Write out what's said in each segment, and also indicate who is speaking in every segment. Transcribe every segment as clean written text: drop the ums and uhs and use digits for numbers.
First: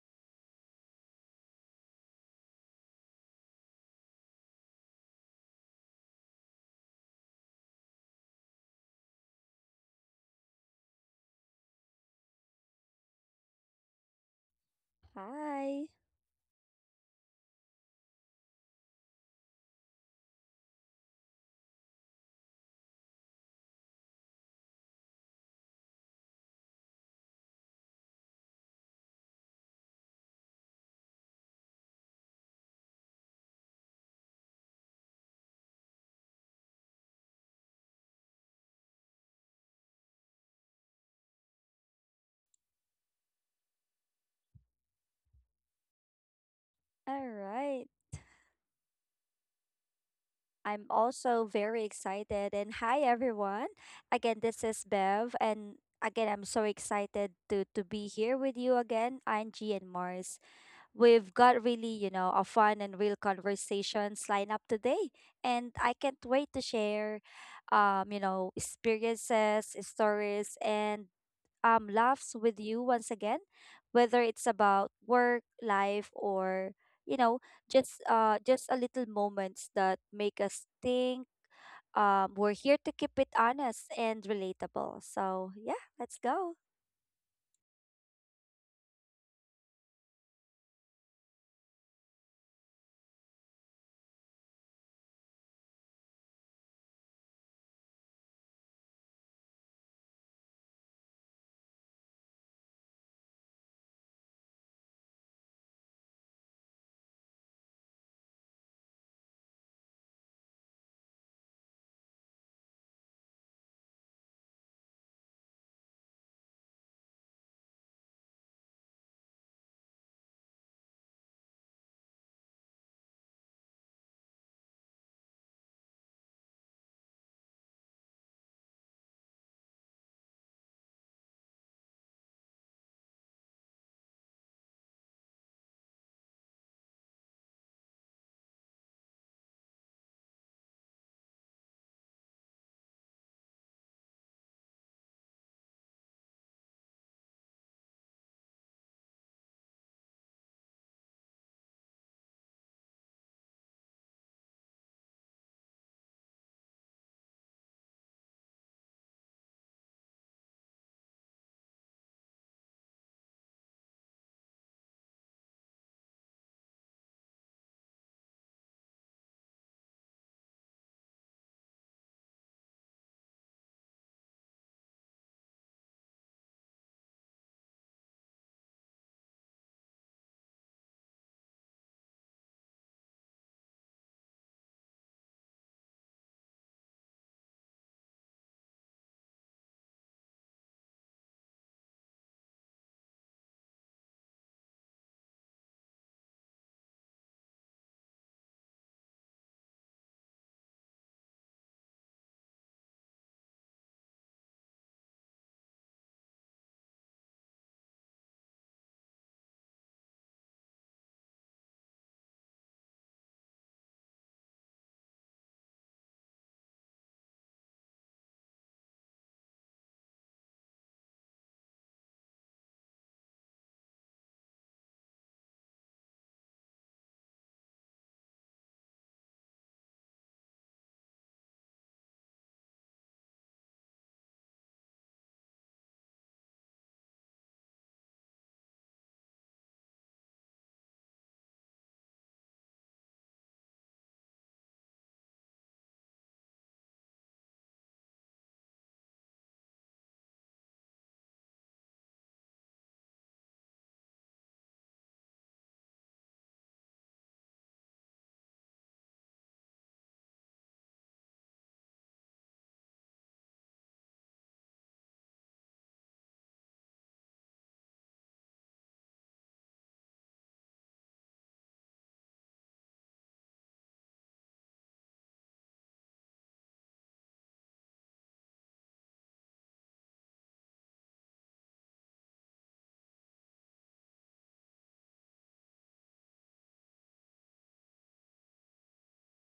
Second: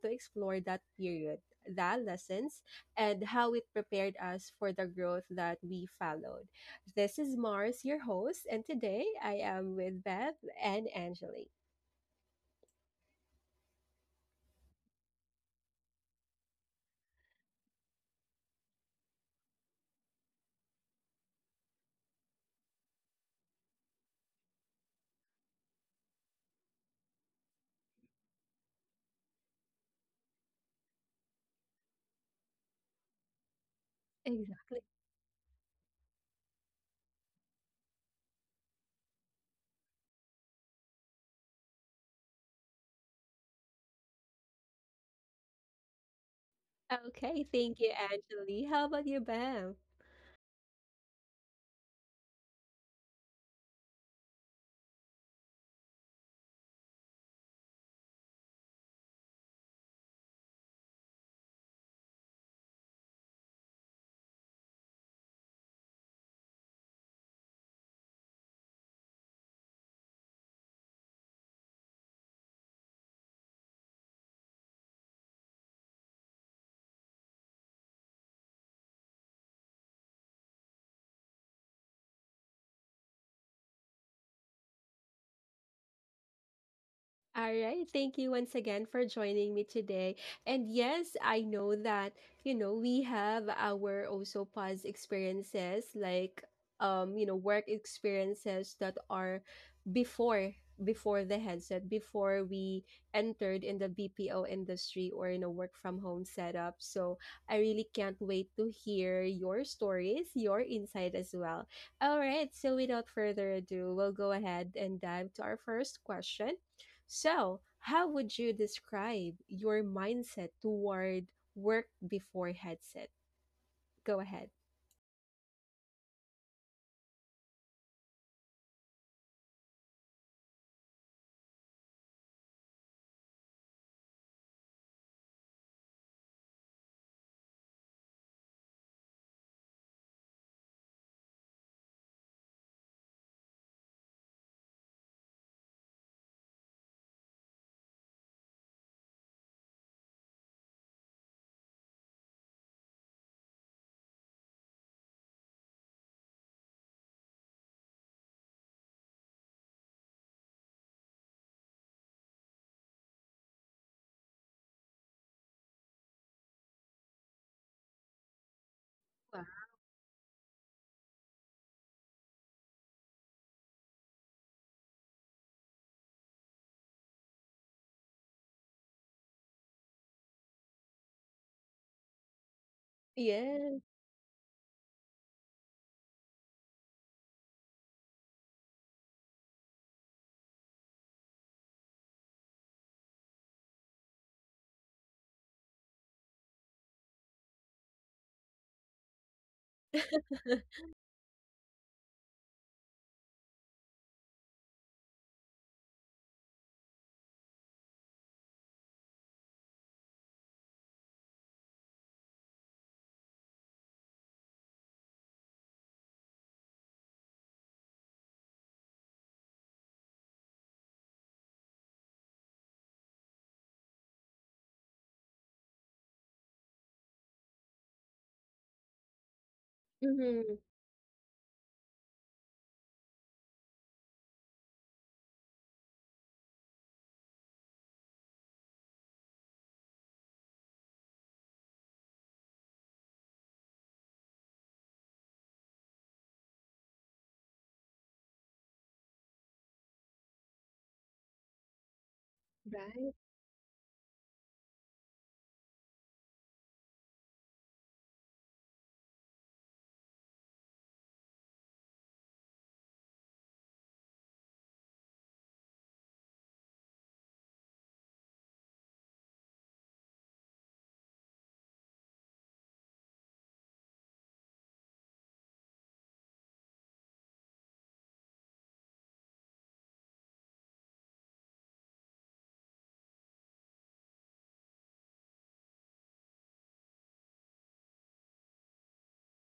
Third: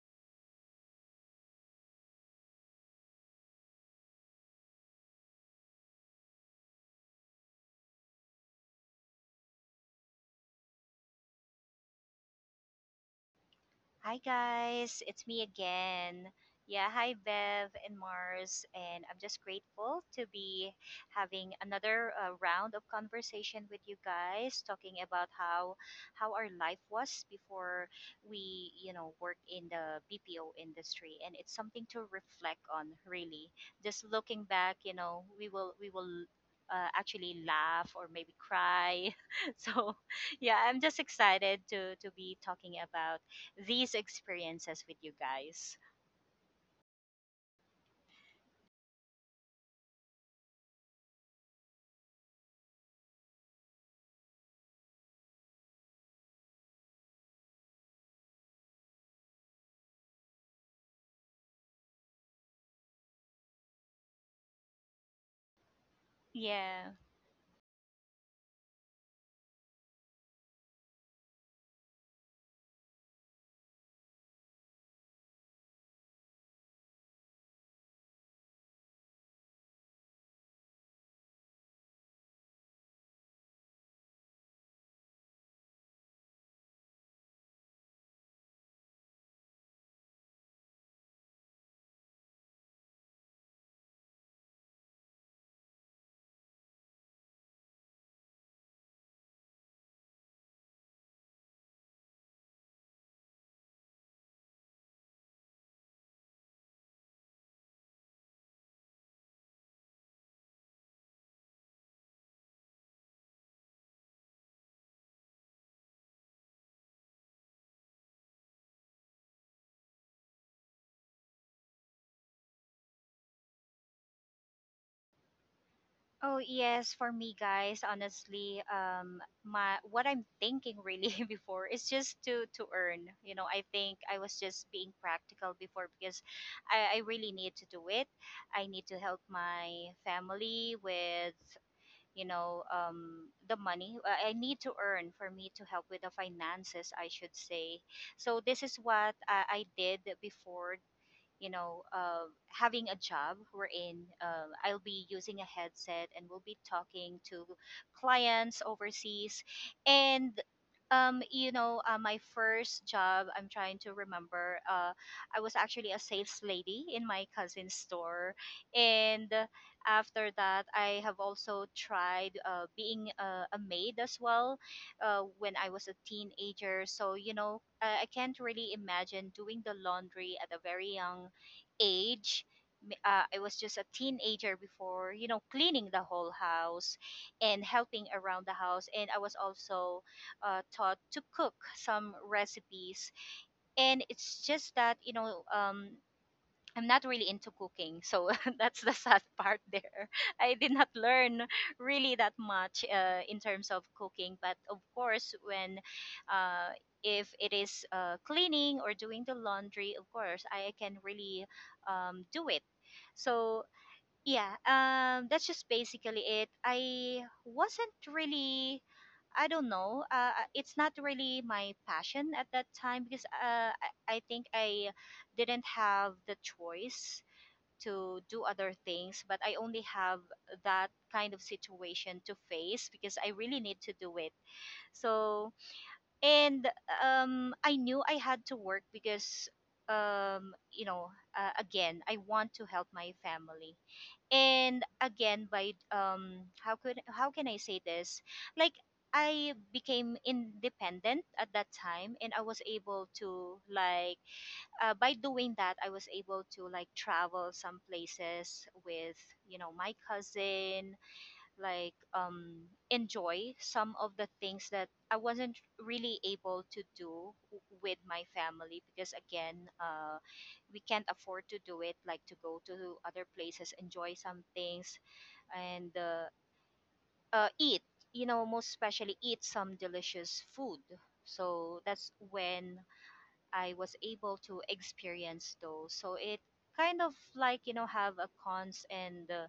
Speaker 1: to explore that period, the lessons, and how it prepared us for the growth that we followed. This is Mars, your host, and today I am with Bev, and Angeli.
Speaker 2: Hi guys, it's me
Speaker 3: Hi.
Speaker 2: again. Yeah, hi Bev and Mars, and I'm just grateful to be having another round of conversation with you guys, talking about how our life was before we worked in the BPO industry, and it's something to reflect on, really. Just looking back,
Speaker 1: Exactly.
Speaker 2: you know, we will we will. Actually laugh or maybe cry so yeah, I'm just excited to be talking about these experiences with you guys.
Speaker 3: All
Speaker 1: Okay, thank
Speaker 3: right.
Speaker 1: you, Angeli. How about you, Bam?
Speaker 3: I'm also very excited. And hi, everyone. Again, this is Bev. And again, I'm so excited to be here with you again, Angie and Mars. We've got really, you know, a fun and real conversations lined up today. And I can't wait to
Speaker 2: Yeah.
Speaker 3: share, you know, experiences, stories, and laughs with you once again, whether it's about work, life, or you know, just a little moments that make us think. We're here to keep it honest and relatable. So yeah, let's go.
Speaker 1: All right. Thank you once again for joining me today. And yes, I know that, we have our also past experiences like work experiences that are before before the headset, before we entered in the BPO industry or in a work from home setup. So I really can't wait to hear your stories, your insight as well. All right, so without further ado, we'll go ahead and dive to our first question, so how would you describe your mindset toward work before headset? Go ahead.
Speaker 2: Oh yes, for me guys, honestly, my what I'm thinking really before is just to earn. You know, I think I was just being practical before because I really need to do it. I need to help my family with the money. I need to earn for me to help with the finances, I should say. So this is what I did before, you know, having a job wherein I'll be using a headset and we'll be talking to clients overseas. And, my first job, I'm trying to remember, I was actually a sales lady in my cousin's store. And
Speaker 1: Wow.
Speaker 2: after that, I have also tried being a maid as well when I was a teenager. So, you know, I can't really imagine doing the laundry at a very young age. I was
Speaker 1: Yeah.
Speaker 2: just a teenager before, you know, cleaning the whole house and helping around the house, and I was also taught to cook some recipes. And it's just that, you know, I'm not really into cooking, so that's the sad part there. I did not learn really that much in terms of cooking, but of course, when uh, if it is cleaning or doing the laundry, of course, I can really do it. So yeah, that's just basically it. I wasn't really, I don't know, it's not really my passion at that time because I think I didn't have the choice to do other things, but I only have
Speaker 1: Hmm.
Speaker 2: that kind of situation to face because I really need to do it. So, and I knew I had to work because, um, you know, again, I want to help my family. And again, by how can I say this? Like, I became independent at that time, and I was able
Speaker 1: Right.
Speaker 2: to like by doing that, I was able to like travel some places with, you know, my cousin. Like, enjoy some of the things that I wasn't really able to do with my family because again, we can't afford to do it, like to go to other places, enjoy some things, and eat. You know, most especially eat some delicious food. So that's when I was able to experience those. So it kind of like, you know, have a cons and uh,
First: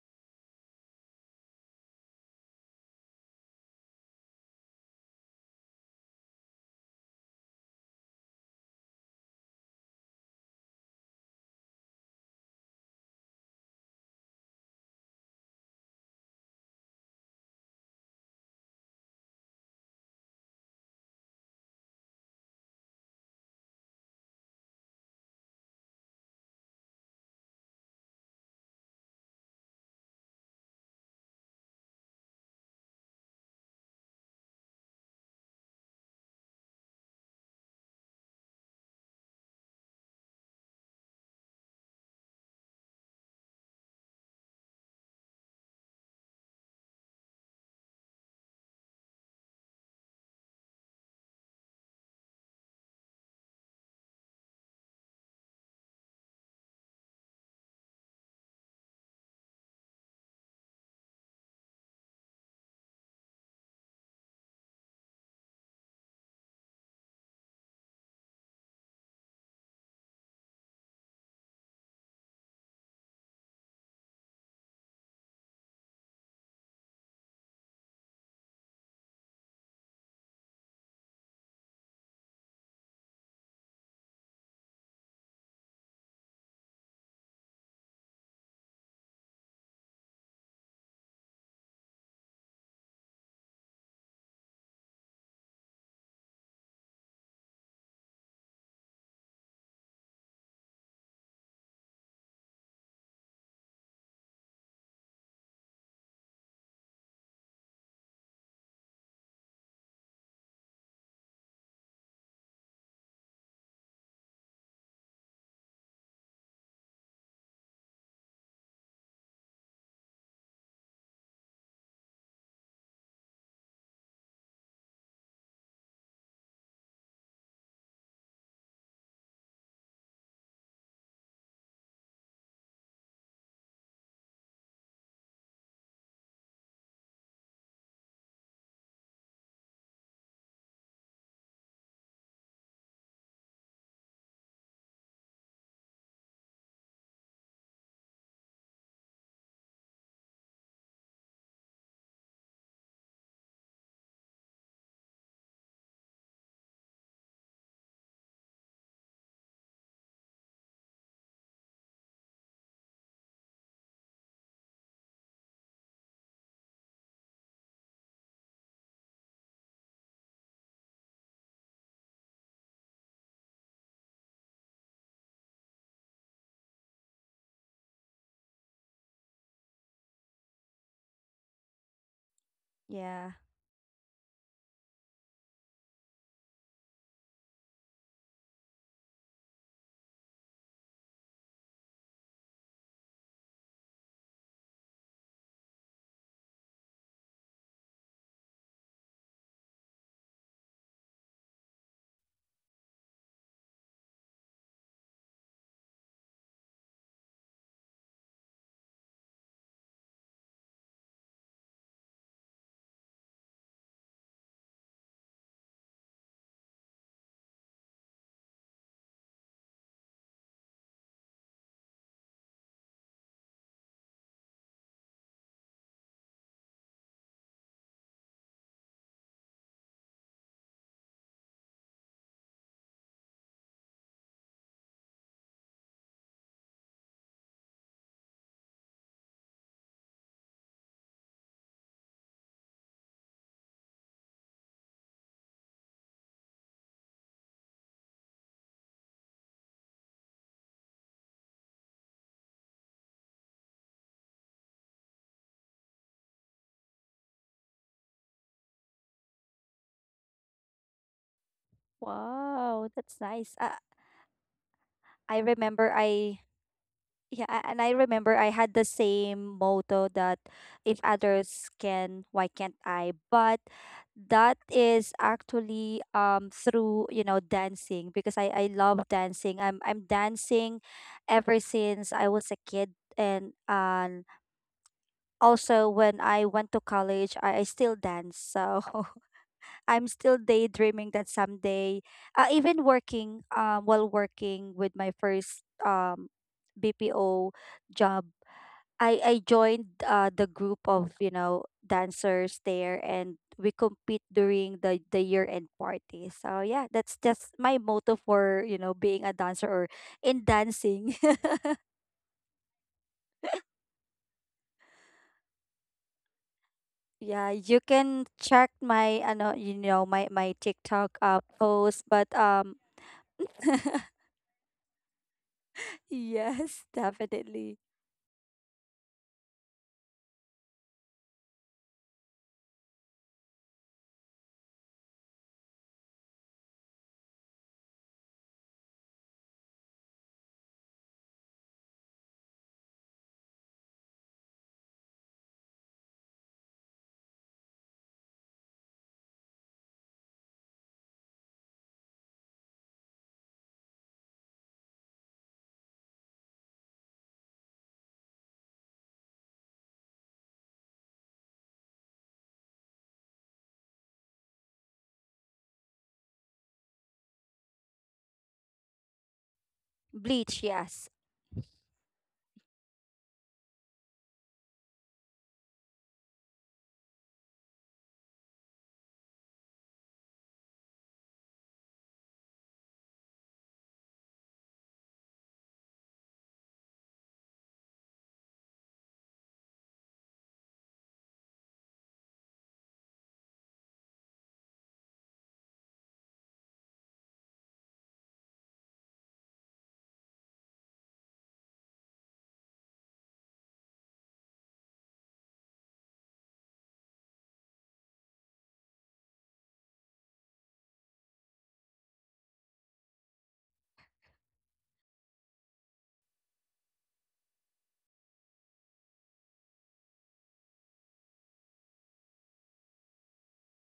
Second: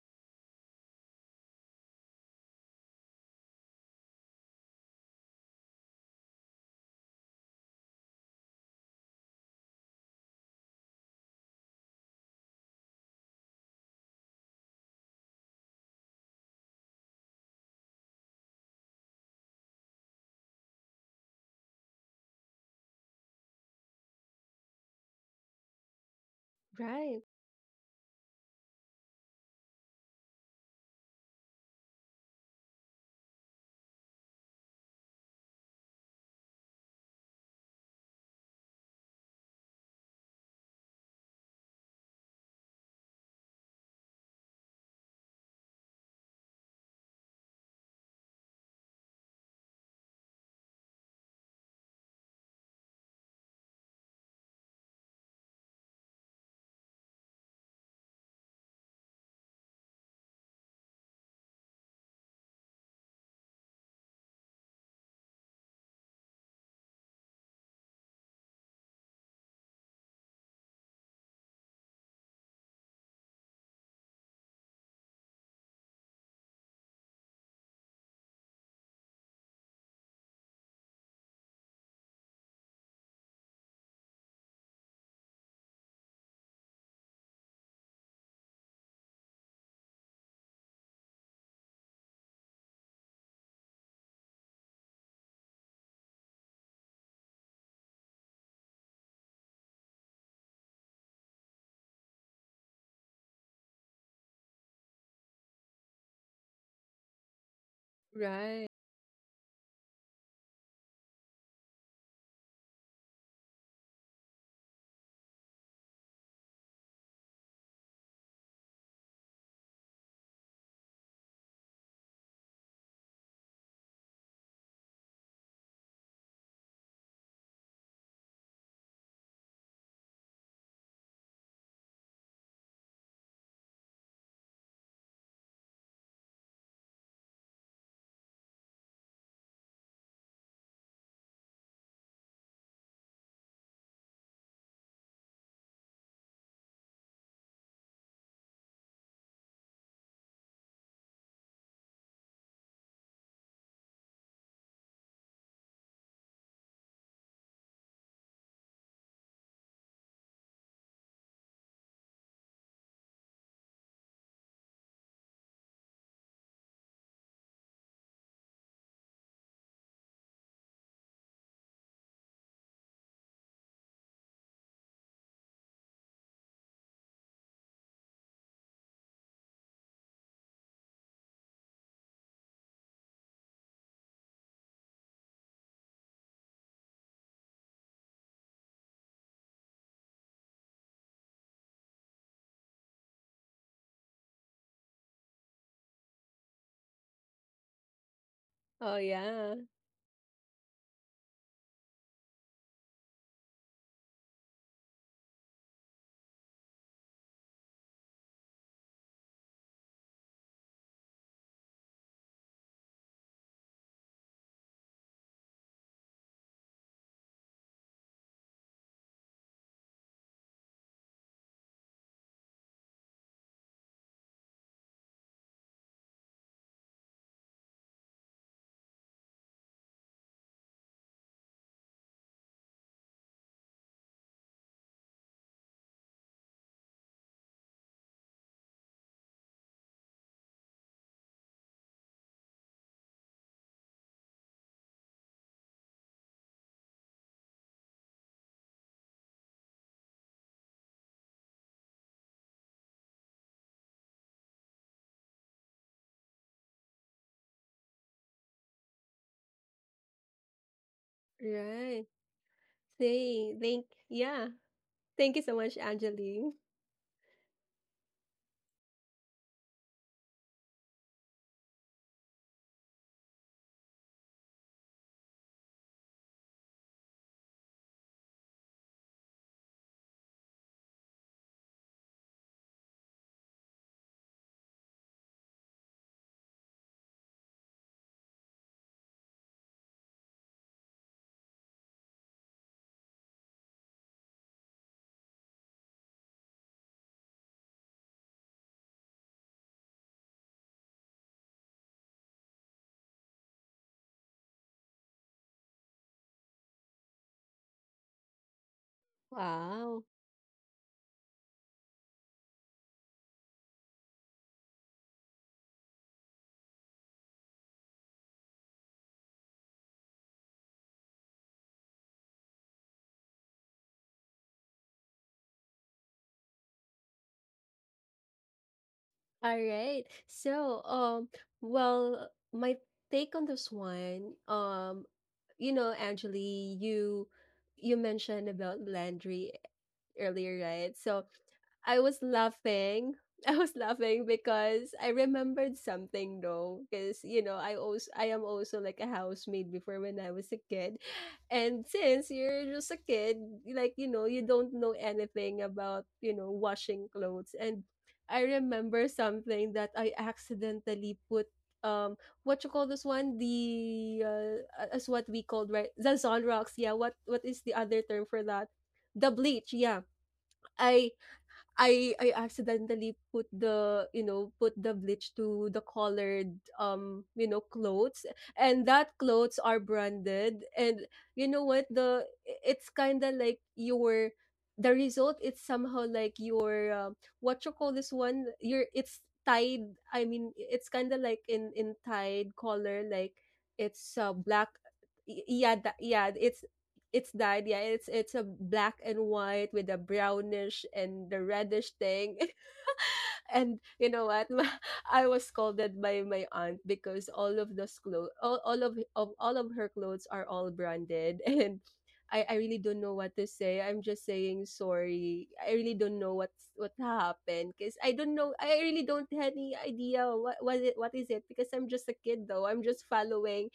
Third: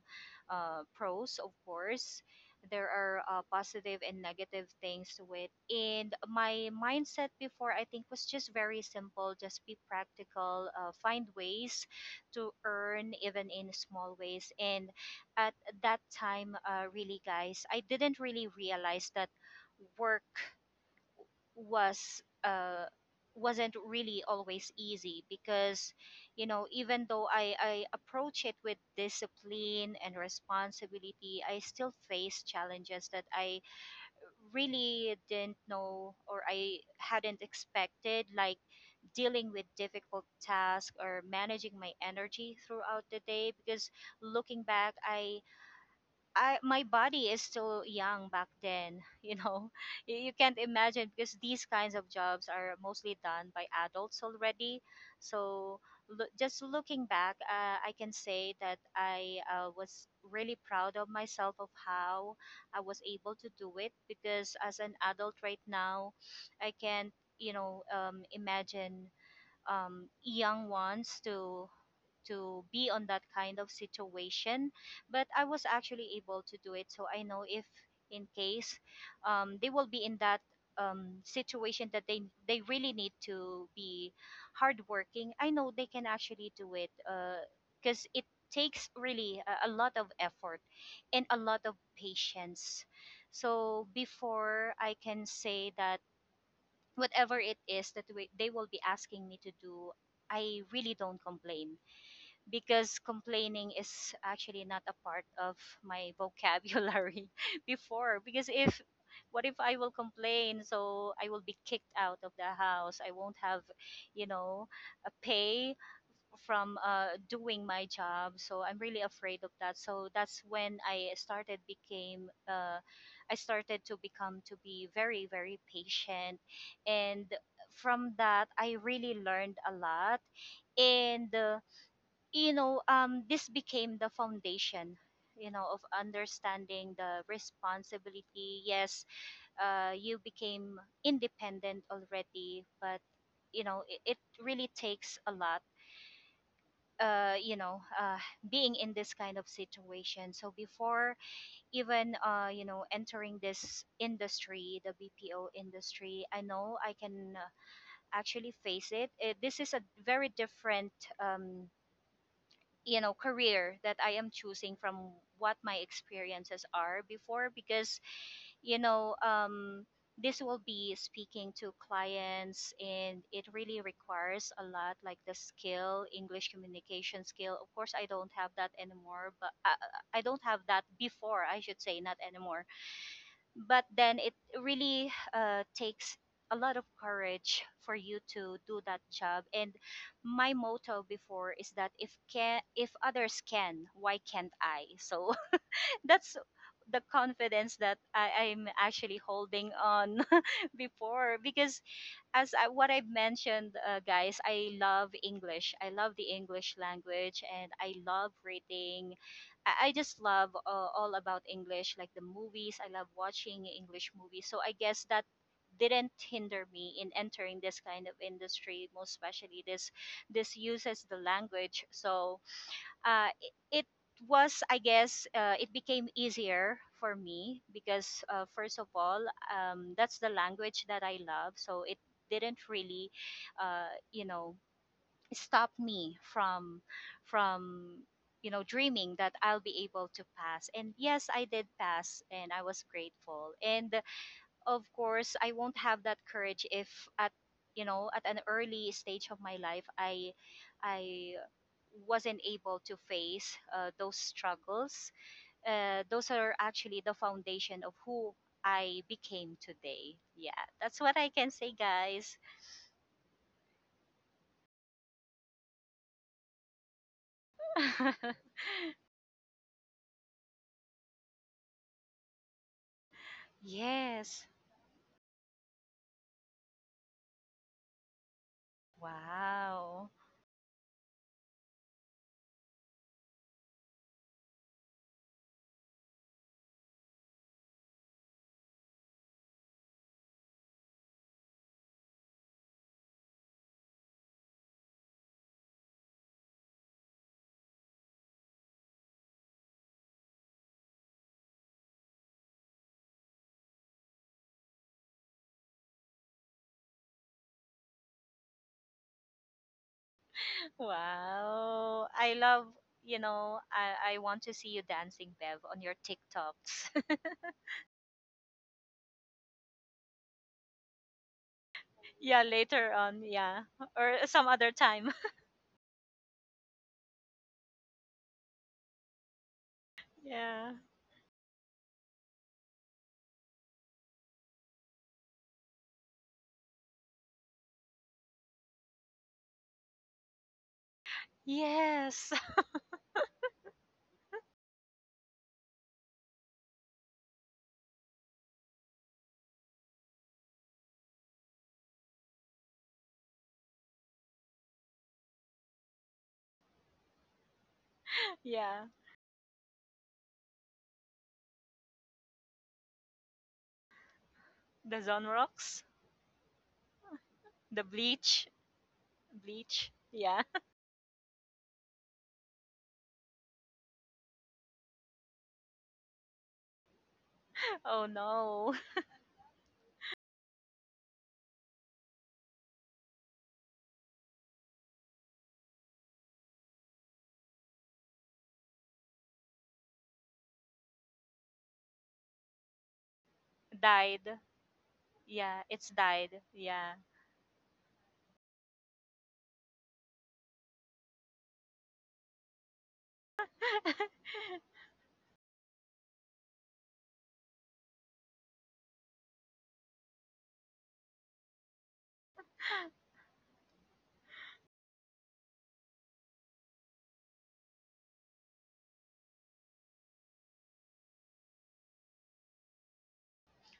Speaker 2: uh, pros. Of course, there are positive and negative things to it. And my mindset before, I think, was just very simple: just be practical, find ways to earn even in small ways. And at that time, really, guys, I didn't really realize that work was uh, wasn't really always easy because, you know, even
Speaker 1: Right.
Speaker 2: though I approach it with discipline and responsibility, I still face challenges that I really didn't know or I hadn't expected, like dealing with difficult tasks or managing my energy throughout the day. Because looking back, I my body is still young back then, you know. You can't imagine because these kinds of jobs are mostly done by adults already. So just looking back, I can say that I was really proud of myself of how I was able to do it because as an adult right now, I can't, you know, imagine young ones to be on that kind of situation, but I was actually able to do it. So I know if in case they will be in that situation, that they really need to be hardworking, I know they can actually do it because it takes really a lot of effort and a lot of patience. So before, I can say that whatever it is that they will be asking me to do, I really don't complain because complaining is actually not a part of my vocabulary before. Because
Speaker 1: Right.
Speaker 2: if what if I will complain, so I will be kicked out of the house, I won't have, you know, a pay from doing my job. So I'm really afraid of that. So that's when I started to become to be very very patient. And from that, I really learned a lot. And this became the foundation, you know, of understanding the responsibility. Yes, you became independent already, but you know, it really takes a lot. Uh, you know, uh, being in this kind of situation. So before even you know, entering this industry, the BPO industry, I know I can actually face it. This is a very different um, you know, career that I am choosing from what my experiences are before. Because, you know, this will be speaking to clients, and it really requires a lot, like the skill, English communication skill. Of course, I don't have that anymore, but I don't have that before, I should say, not anymore.
Speaker 3: Yeah.
Speaker 2: But then it really takes a lot of courage for you to do that job. And my motto before is that if others can, why can't I? So that's the confidence that I'm
Speaker 1: Oh
Speaker 2: actually
Speaker 1: yeah.
Speaker 2: holding on before. Because what I've mentioned, guys, I love English. I love the English language, and I love reading. I just love all about English, like the movies. I love watching English movies. So I guess that didn't hinder me in entering this kind of industry, most especially this this uses the language. So uh, it, it was, I guess, it became easier for me because, first of all, that's the language that I love. So it didn't really, uh, you know, stop me from, you know, dreaming that I'll be able to pass. And yes, I did pass, and I was grateful. And of course, I won't have that courage if at, you know, at an early stage of my life, I wasn't able to face those struggles. Those are actually the foundation of who I became today. Yeah, that's what I can say,
Speaker 1: Right.
Speaker 2: guys.
Speaker 3: Wow, that's nice.
Speaker 1: Say thank yeah.
Speaker 3: I
Speaker 1: Thank you so much,
Speaker 3: remember I
Speaker 1: Angeline.
Speaker 3: Yeah, and I remember I had the same motto that if others can, why can't I? But
Speaker 2: Yes.
Speaker 3: that is actually through, you know, dancing because I love dancing. I'm
Speaker 2: Wow.
Speaker 3: dancing ever since I was a kid and also when I went to college, I still dance. So I'm still daydreaming that someday, even working while working with my first BPO job I joined the group of, you know, dancers there, and we compete during the year end party. So yeah, that's just my motto for, you know, being a dancer or
Speaker 1: Wow.
Speaker 3: in dancing.
Speaker 2: Wow, I love, you know, I want to see you dancing, Bev, on your TikToks.
Speaker 3: Yeah, you can check my, I know you know my TikTok post, but
Speaker 2: Yeah, later on, yeah. Or some other time.
Speaker 3: yes, definitely.
Speaker 1: All right.
Speaker 2: Yeah.
Speaker 1: So well, my take on this one, you know, Angeline, you mentioned about Landry earlier, right? So I was
Speaker 2: Yes.
Speaker 1: laughing. I was laughing because I remembered something though, because you know I also I am also like a housemaid before when I was a kid, and since you're just a kid, like you know you don't know anything about you know washing clothes, and I
Speaker 2: Yeah.
Speaker 1: remember something that I accidentally put um what you call this one, the
Speaker 2: The
Speaker 1: as
Speaker 2: Zone
Speaker 1: what we called
Speaker 2: Rocks.
Speaker 1: right, the Zolrox, yeah. What is the
Speaker 2: The
Speaker 1: other term for
Speaker 2: bleach.
Speaker 1: that? The bleach,
Speaker 2: Bleach.
Speaker 1: yeah.
Speaker 2: Yeah.
Speaker 3: Bleach. Yes,
Speaker 1: I I accidentally put the, you know, put the bleach to the colored, you know,
Speaker 2: Oh
Speaker 1: clothes,
Speaker 2: no.
Speaker 1: and that clothes are branded. And you know what? The it's kind of like your the result. It's somehow like your what you call this one. Your it's tied. I mean, it's kind of like in tied color. Like it's
Speaker 2: Died.
Speaker 1: black.
Speaker 2: Yeah,
Speaker 1: Yeah,
Speaker 2: it's
Speaker 1: that, yeah.
Speaker 2: died. Yeah.
Speaker 1: It's dyed, yeah. It's a black and white with a brownish and the reddish thing. And you know what? I was scolded by my aunt because all of those clothes, all of all of her clothes are all branded, and I really don't know what to say. I'm just saying sorry. I really don't know what's what happened because I don't know. I really don't have any idea what was it. What is it? Because I'm just a kid though. I'm just following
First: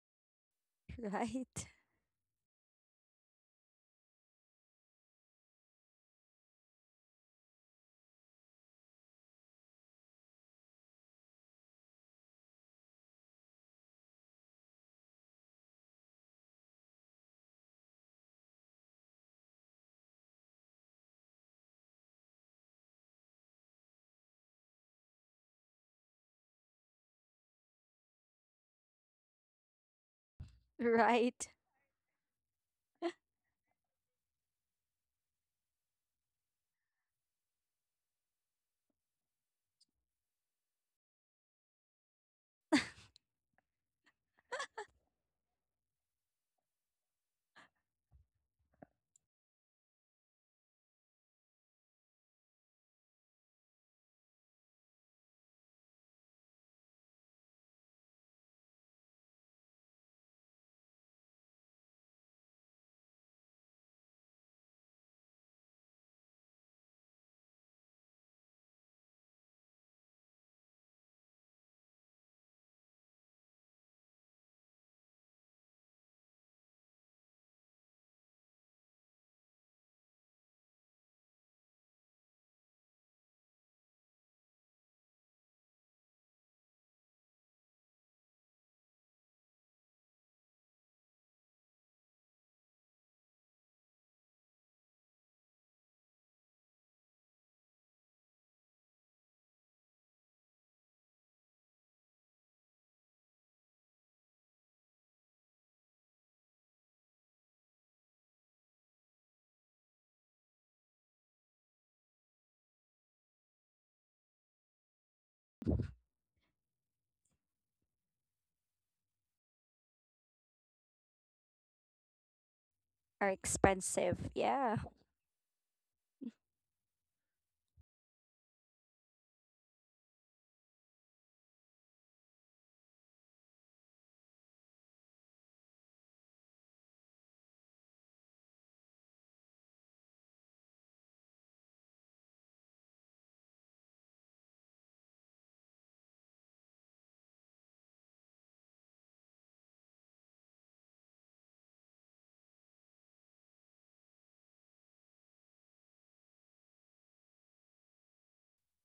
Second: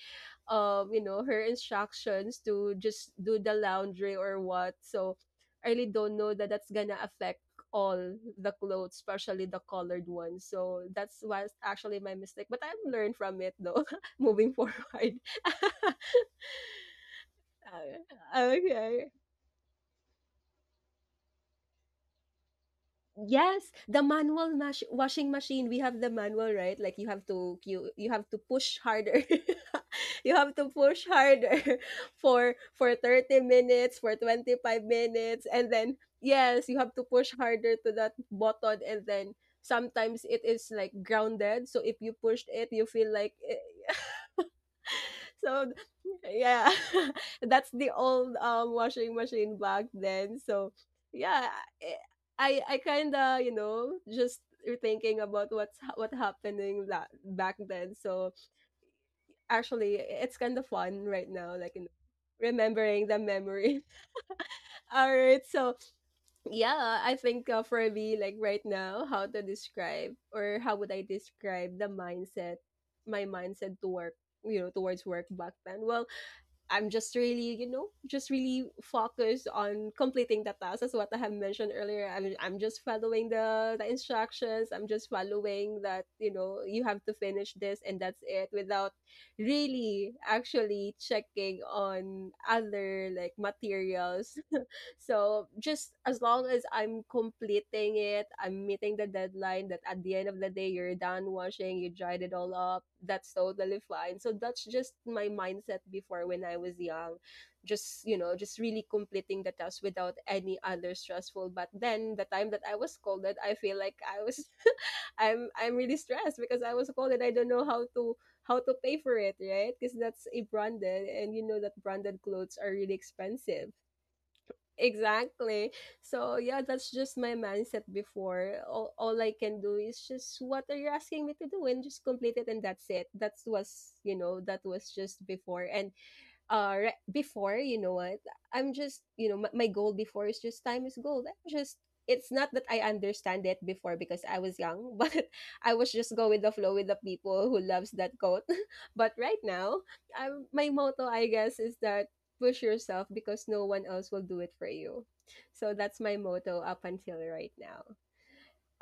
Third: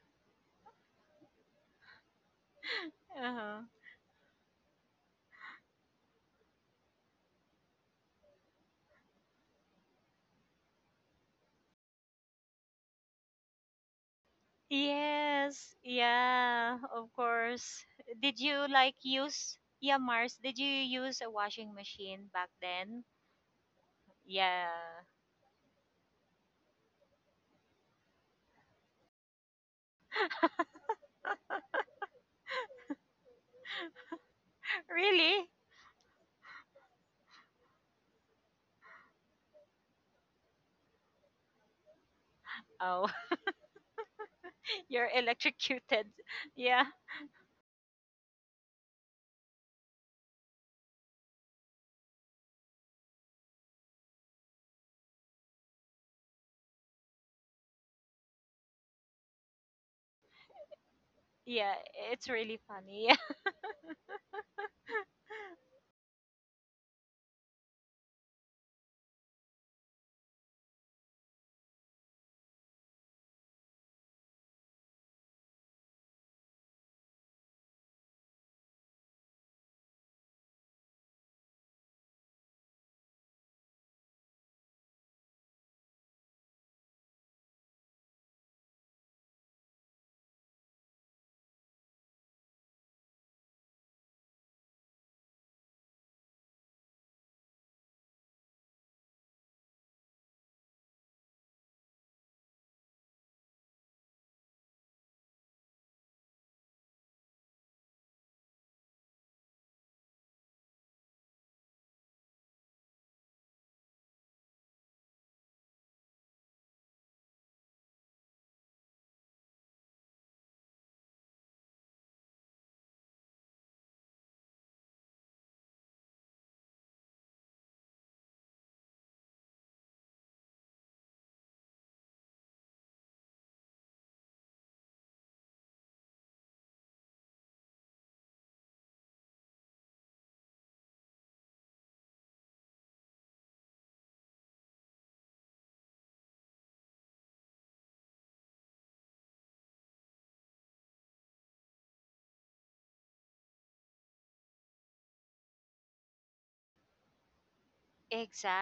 Speaker 1: you know her
Speaker 3: right,
Speaker 1: instructions to just do the
Speaker 2: Uh-huh.
Speaker 1: laundry or what. So I really don't know that that's gonna affect all the clothes, especially the colored ones, so that's was actually my mistake but I've learned from it though. Moving forward.
Speaker 2: Yes. Yeah, of course. Did you like
Speaker 1: Okay.
Speaker 2: use, yeah, Mars, did you use a washing machine back then?
Speaker 1: Yes, the manual
Speaker 2: Yeah.
Speaker 1: mash washing machine. We have the manual, right? Like you have to you have to push harder. You have to push
Speaker 3: right,
Speaker 1: harder. For 30 minutes, for 25 minutes,
Speaker 2: Really?
Speaker 1: and then yes, you have to push harder to that button and then sometimes it is like grounded. So if you pushed it, you feel
Speaker 2: Oh,
Speaker 1: like
Speaker 2: you're
Speaker 1: so
Speaker 2: electrocuted.
Speaker 1: yeah.
Speaker 2: Yeah.
Speaker 1: That's the old washing machine back then, so yeah. eh, I kind of you know just thinking about what's what happening that back then, so actually it's kind of fun right now, like
Speaker 2: Yeah,
Speaker 1: you know,
Speaker 2: it's really
Speaker 1: remembering
Speaker 2: funny.
Speaker 1: the memory. All right, so yeah, I think for me like right now how to describe or how would I describe the mindset my mindset to work you know towards work back then, well I'm just really, you know, just really focused on completing the task. That's what I have mentioned earlier. I'm just following the instructions. I'm just following that, you know, you have to finish this and that's it without really actually checking on other like materials. So just as long as I'm completing it, I'm meeting the deadline, that at the end of the day you're done washing, you dried it all up, that's totally fine. So that's just my mindset before when I was young. Just, you know, just really completing the task without any other stressful. But then the time that I was scolded, I feel like I was I'm really stressed because I was called and I don't know how to pay for it, right? Because that's a branded and you know that branded clothes are really
Speaker 3: are
Speaker 1: expensive.
Speaker 3: expensive. Yeah.
Speaker 1: Exactly. So yeah, that's just my mindset before. All I can do is just what are you asking me to do and just complete it and that's it. That was you know that was just before. And uh, right before, you know what, I'm just you know my goal before is just time is gold. I'm just it's not that I understand it before because I was young but I was just go with the flow with the people who loves that quote. But right now I'm my motto I guess is that push yourself because no one else will do it for you. So that's my motto up until right now.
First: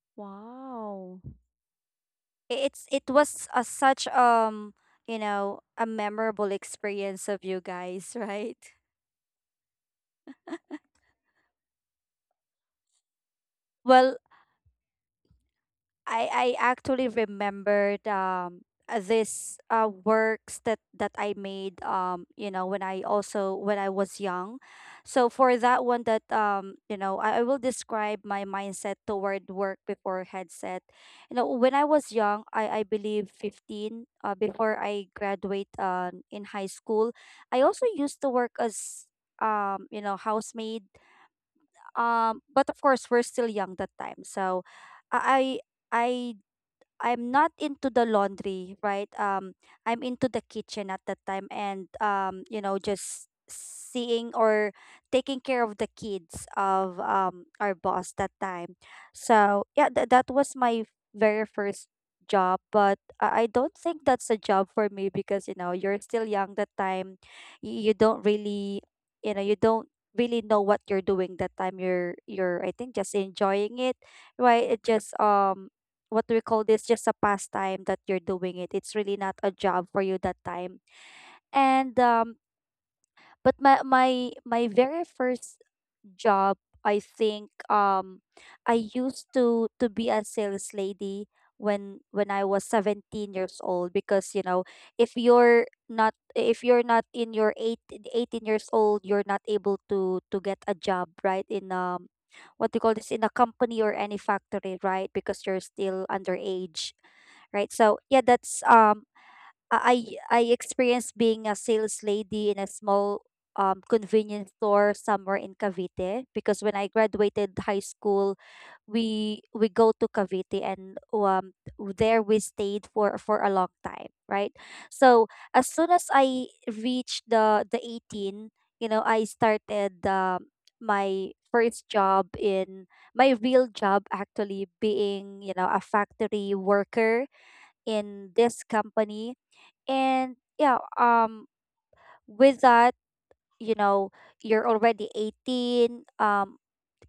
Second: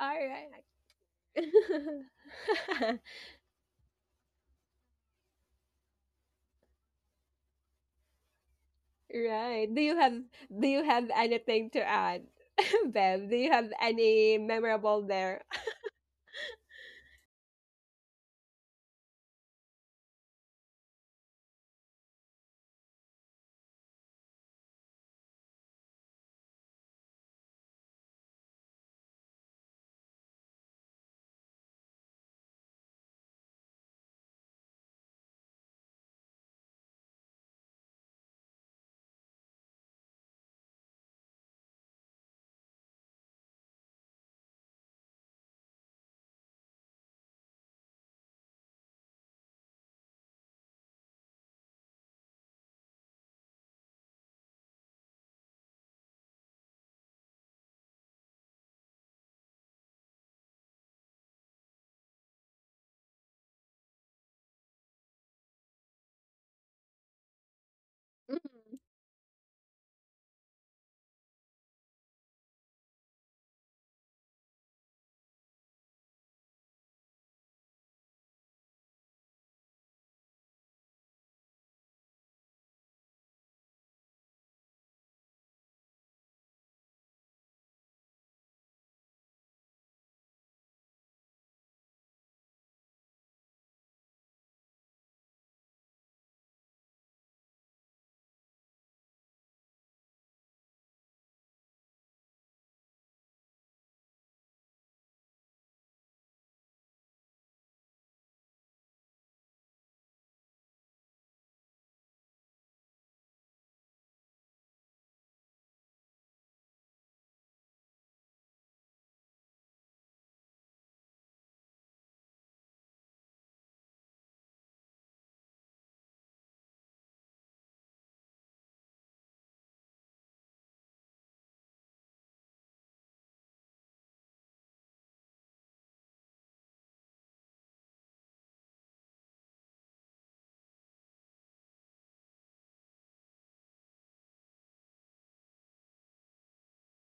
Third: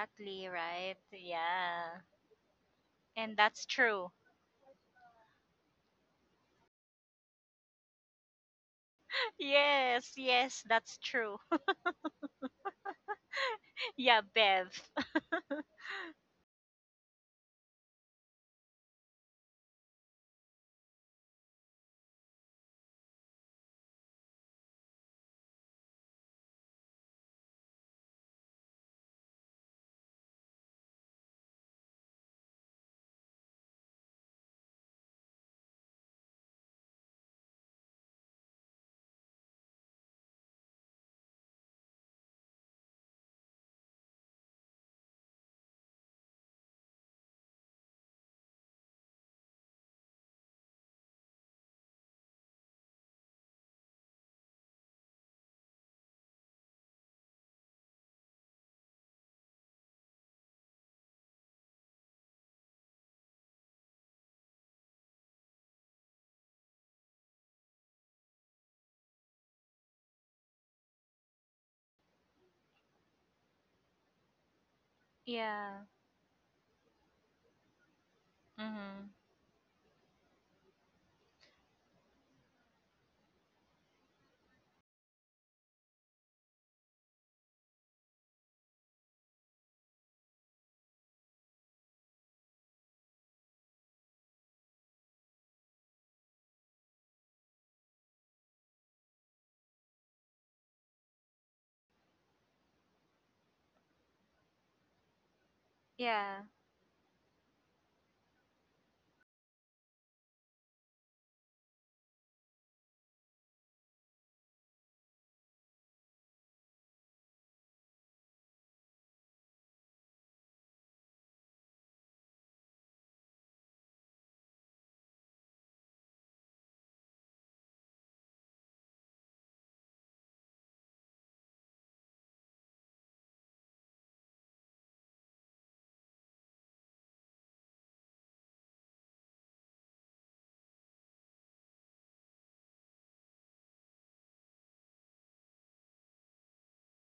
Speaker 1: All right.
Speaker 2: right?
Speaker 3: Wow.
Speaker 2: Yeah.
Speaker 3: It's it
Speaker 2: And
Speaker 3: was
Speaker 2: that's
Speaker 3: such
Speaker 2: true.
Speaker 3: you know, a memorable experience of you guys, right.
Speaker 1: Right.
Speaker 2: Yes, yes,
Speaker 1: Do you
Speaker 2: that's
Speaker 1: have
Speaker 2: true.
Speaker 1: anything to add? Bev, do you have
Speaker 3: Well,
Speaker 2: Yeah,
Speaker 1: any
Speaker 2: Bev.
Speaker 1: memorable there?
Speaker 3: I actually remembered this works that I made you know, when I also when I was young. So for that one, that you know, I will describe my mindset toward work before headset. You know, when I was young, I believe 15, before I graduate in high school, I also used to work as you know, housemaid, but of course, we're still young that time. So I I I I'm not into the laundry, right? I'm into the kitchen at that time, and you know, just seeing or taking care of the kids of our boss that time. So yeah, that was my very first job, but I don't think that's a job for me because you know, you're still young that time. You don't really, you know, you don't really know what you're doing that time. You're I think just enjoying it, right? It just
Speaker 2: Yeah.
Speaker 3: what do we call this, just a pastime that you're doing it. It's
Speaker 2: Mm-hmm.
Speaker 3: really not a job for you that time. And but my very first job, I think, I used to be a sales lady when I was 17 years old because you know, if you're not, if you're not in your eighteen years old, you're not able to get a job right in what do you call this, in a company or any factory, right? Because you're still
Speaker 2: Yeah.
Speaker 3: underage, right? So yeah, that's I experienced being a sales lady in a small convenience store somewhere in Cavite because when I graduated high school, we go to Cavite, and there we stayed for a long time, right? So as soon as I reached the 18, you know, I started my first job, in my real job, actually being, you know, a factory worker in this company. And yeah, with that, you know, you're already 18,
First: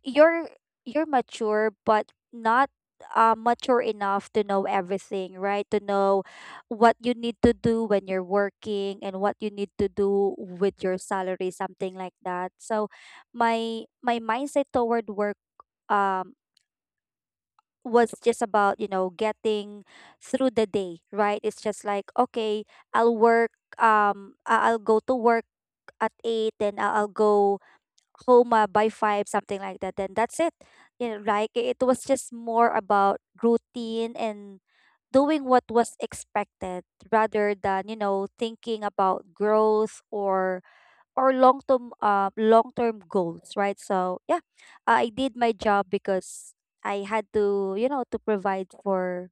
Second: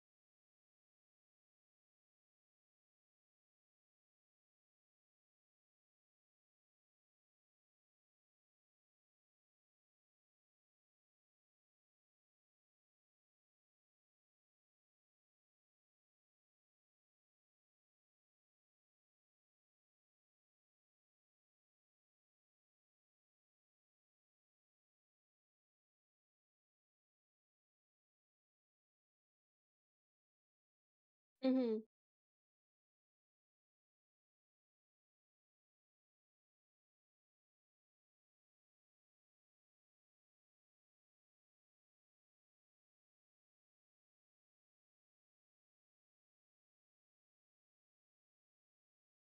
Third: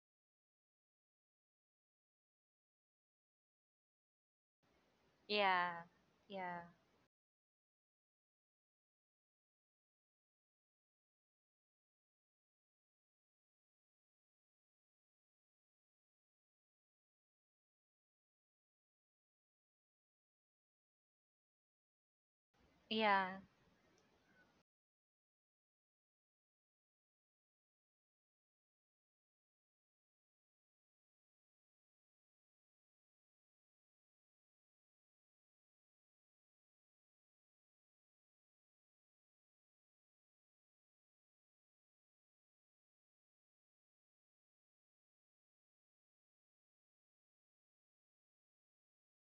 Speaker 3: you're you're mature, but not mature enough to know everything, right?
Speaker 2: Yeah.
Speaker 3: To know
Speaker 2: Yeah.
Speaker 3: what you need to do when you're working and what you need to do with your salary, something like that. So my mindset toward work, um was just about, you know, getting through the day, right? It's just like, okay, I'll
Speaker 2: Yeah.
Speaker 3: work, I'll go to work at 8, then I'll go home by 5, something like that, then that's it. You know, like,
Speaker 1: Mm-hmm.
Speaker 3: it was just more about routine and doing what was expected, rather than, you know, thinking about growth or long term goals, right? So yeah, I did my job because I had to, you know, to provide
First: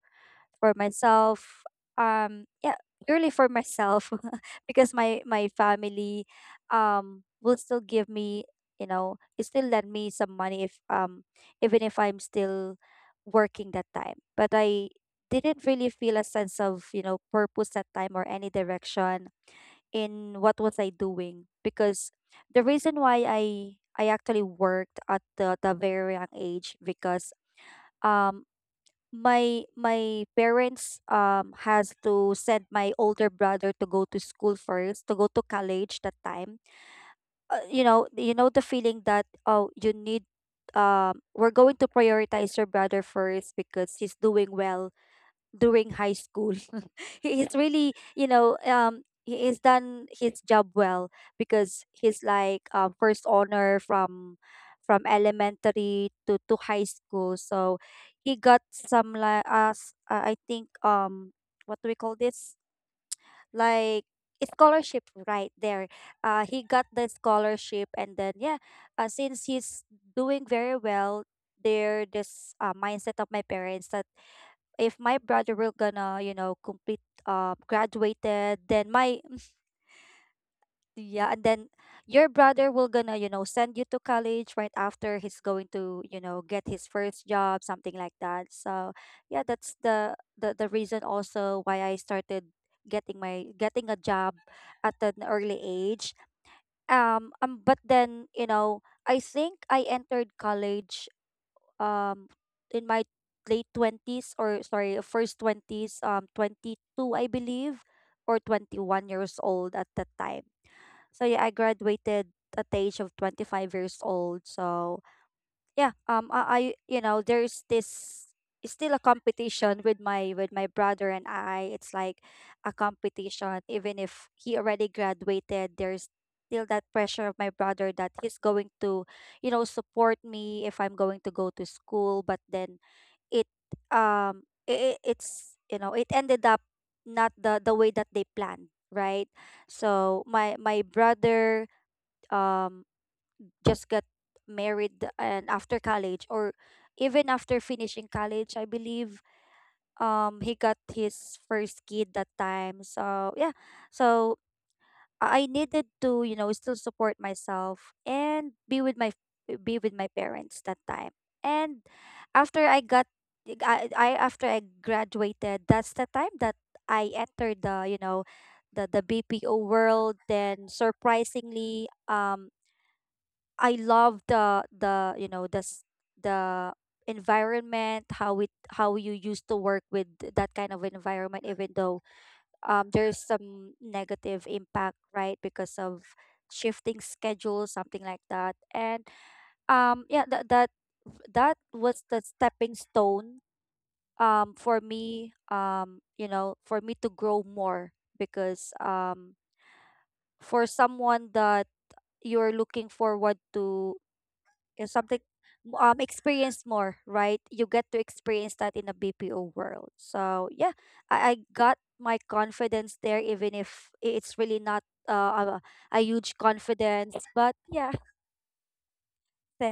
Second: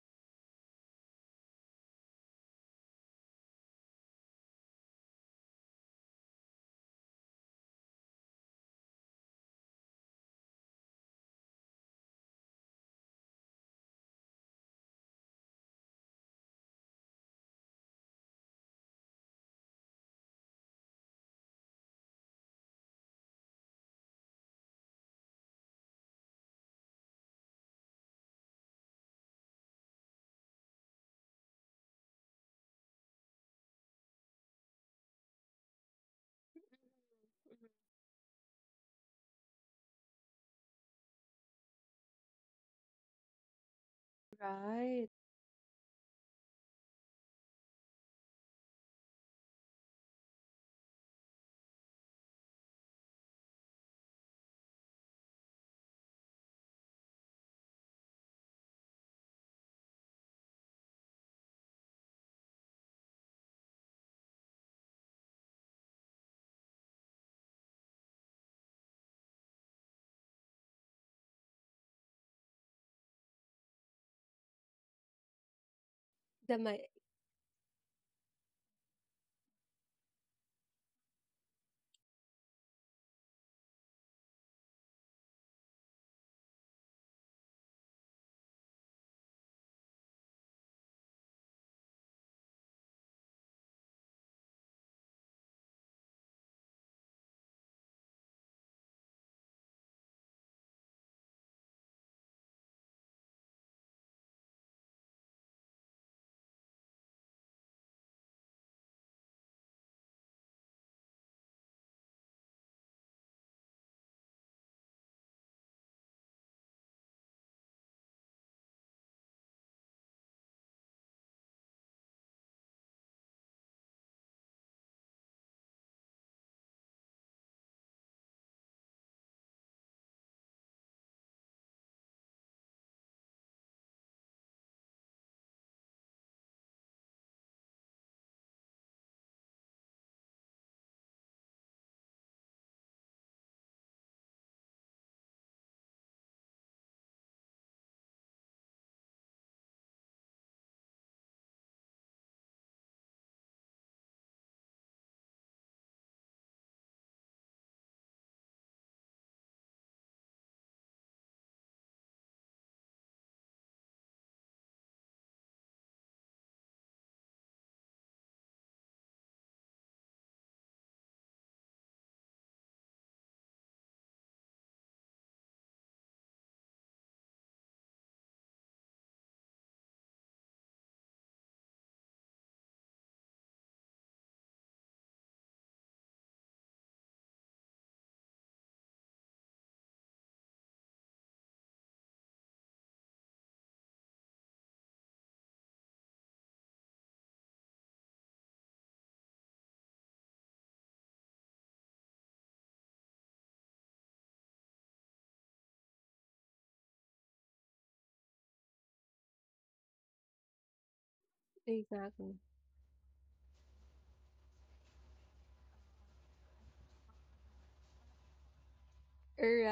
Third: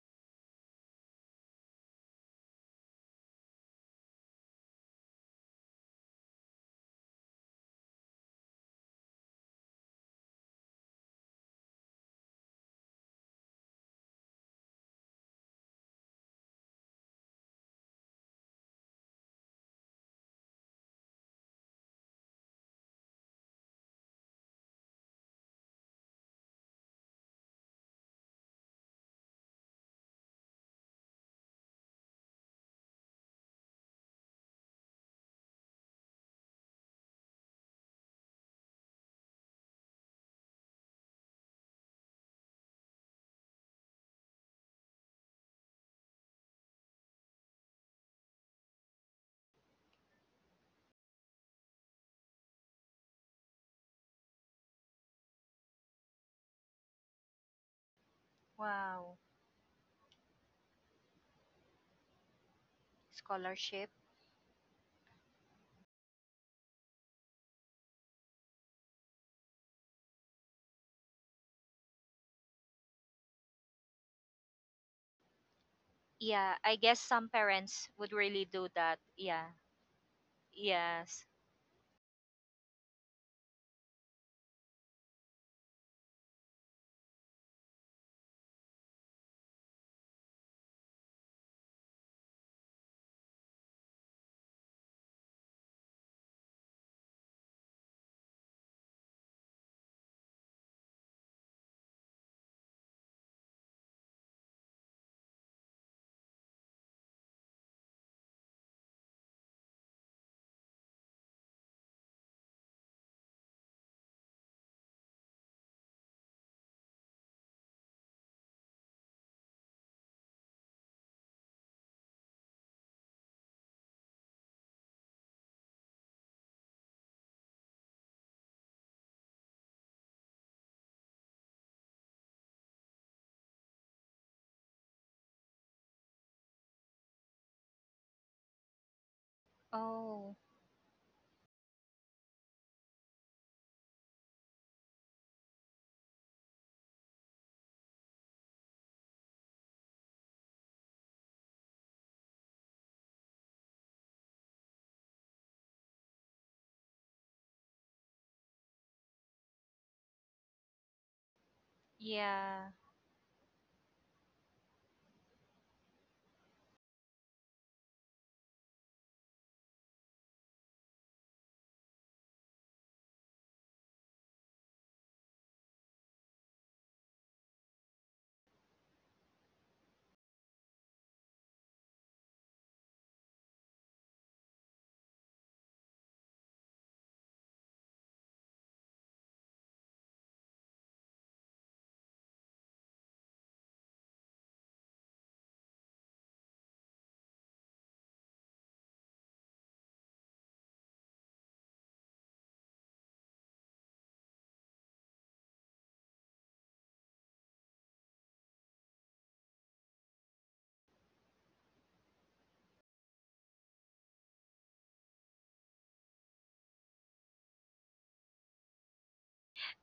Speaker 3: for myself, yeah, purely for myself. Because my family will still give me, you know, it still lend me some money if even if I'm still working that time, but I didn't really feel a sense of, you know, purpose that time or any direction in what was I doing. Because the reason why I actually worked at the very young age, because um my parents has to send my older brother to go to school first, to go to college that time. You know, you know the feeling that, oh, you need, we're going to prioritize your brother first because he's doing well
Speaker 1: Right.
Speaker 3: during high school. He is really, you know, he has done his job well because he's like first honor from elementary to high school. So he got some
Speaker 2: Wow.
Speaker 3: like us, I think, what do we call this,
Speaker 2: Scholarship.
Speaker 3: like a scholarship right there. He got the scholarship, and then yeah, since he's doing very well, there this mindset of my parents that if my brother will
Speaker 2: Yeah,
Speaker 1: The
Speaker 2: I
Speaker 1: my
Speaker 3: gonna,
Speaker 2: guess
Speaker 3: you
Speaker 2: some
Speaker 3: know,
Speaker 2: parents
Speaker 3: complete,
Speaker 2: would really do that. Yeah.
Speaker 3: graduated, then my,
Speaker 2: Yes.
Speaker 3: yeah, and then your brother will gonna, you know, send you to college right after he's going to, you know, get his first job, something like that. So yeah, that's the reason also why I started getting my, getting a job at an early age, but then, you know, I think I entered college um in my late 20s, or sorry, first 20s, 22 I believe, or 21 years old at that time. So yeah, I graduated at the age of 25 years old. So yeah, I, you know, there's this, it's still a competition with my, with my brother, and I, it's like a competition, even if he already graduated, there's still that pressure of my brother, that he's going to, you know, support me if I'm going to go to school, but then it, it's, you know, it ended up not the way that they planned, right? So
Speaker 2: Oh,
Speaker 3: my brother um just got married, and after college, or even after finishing college, I believe, he got his first kid that time. So yeah, so I needed to, you know, still support myself, and be with my, be with my parents that time. And
Speaker 2: yeah.
Speaker 3: after I, after I graduated, that's the time that I entered the, you know, the BPO world, then surprisingly, I love the, you know, the s- the environment, how it, how you used to work with that kind of environment, even though there's some negative impact, right, because of shifting schedules, something like that. And yeah, that was the stepping stone for me, you know, for me to grow more because for someone that you're looking forward to something experience more, right? You get to experience that in a BPO world. So yeah, I got my
Speaker 1: exactly.
Speaker 3: confidence there, even if it's really not uh, a, a huge confidence, but yeah.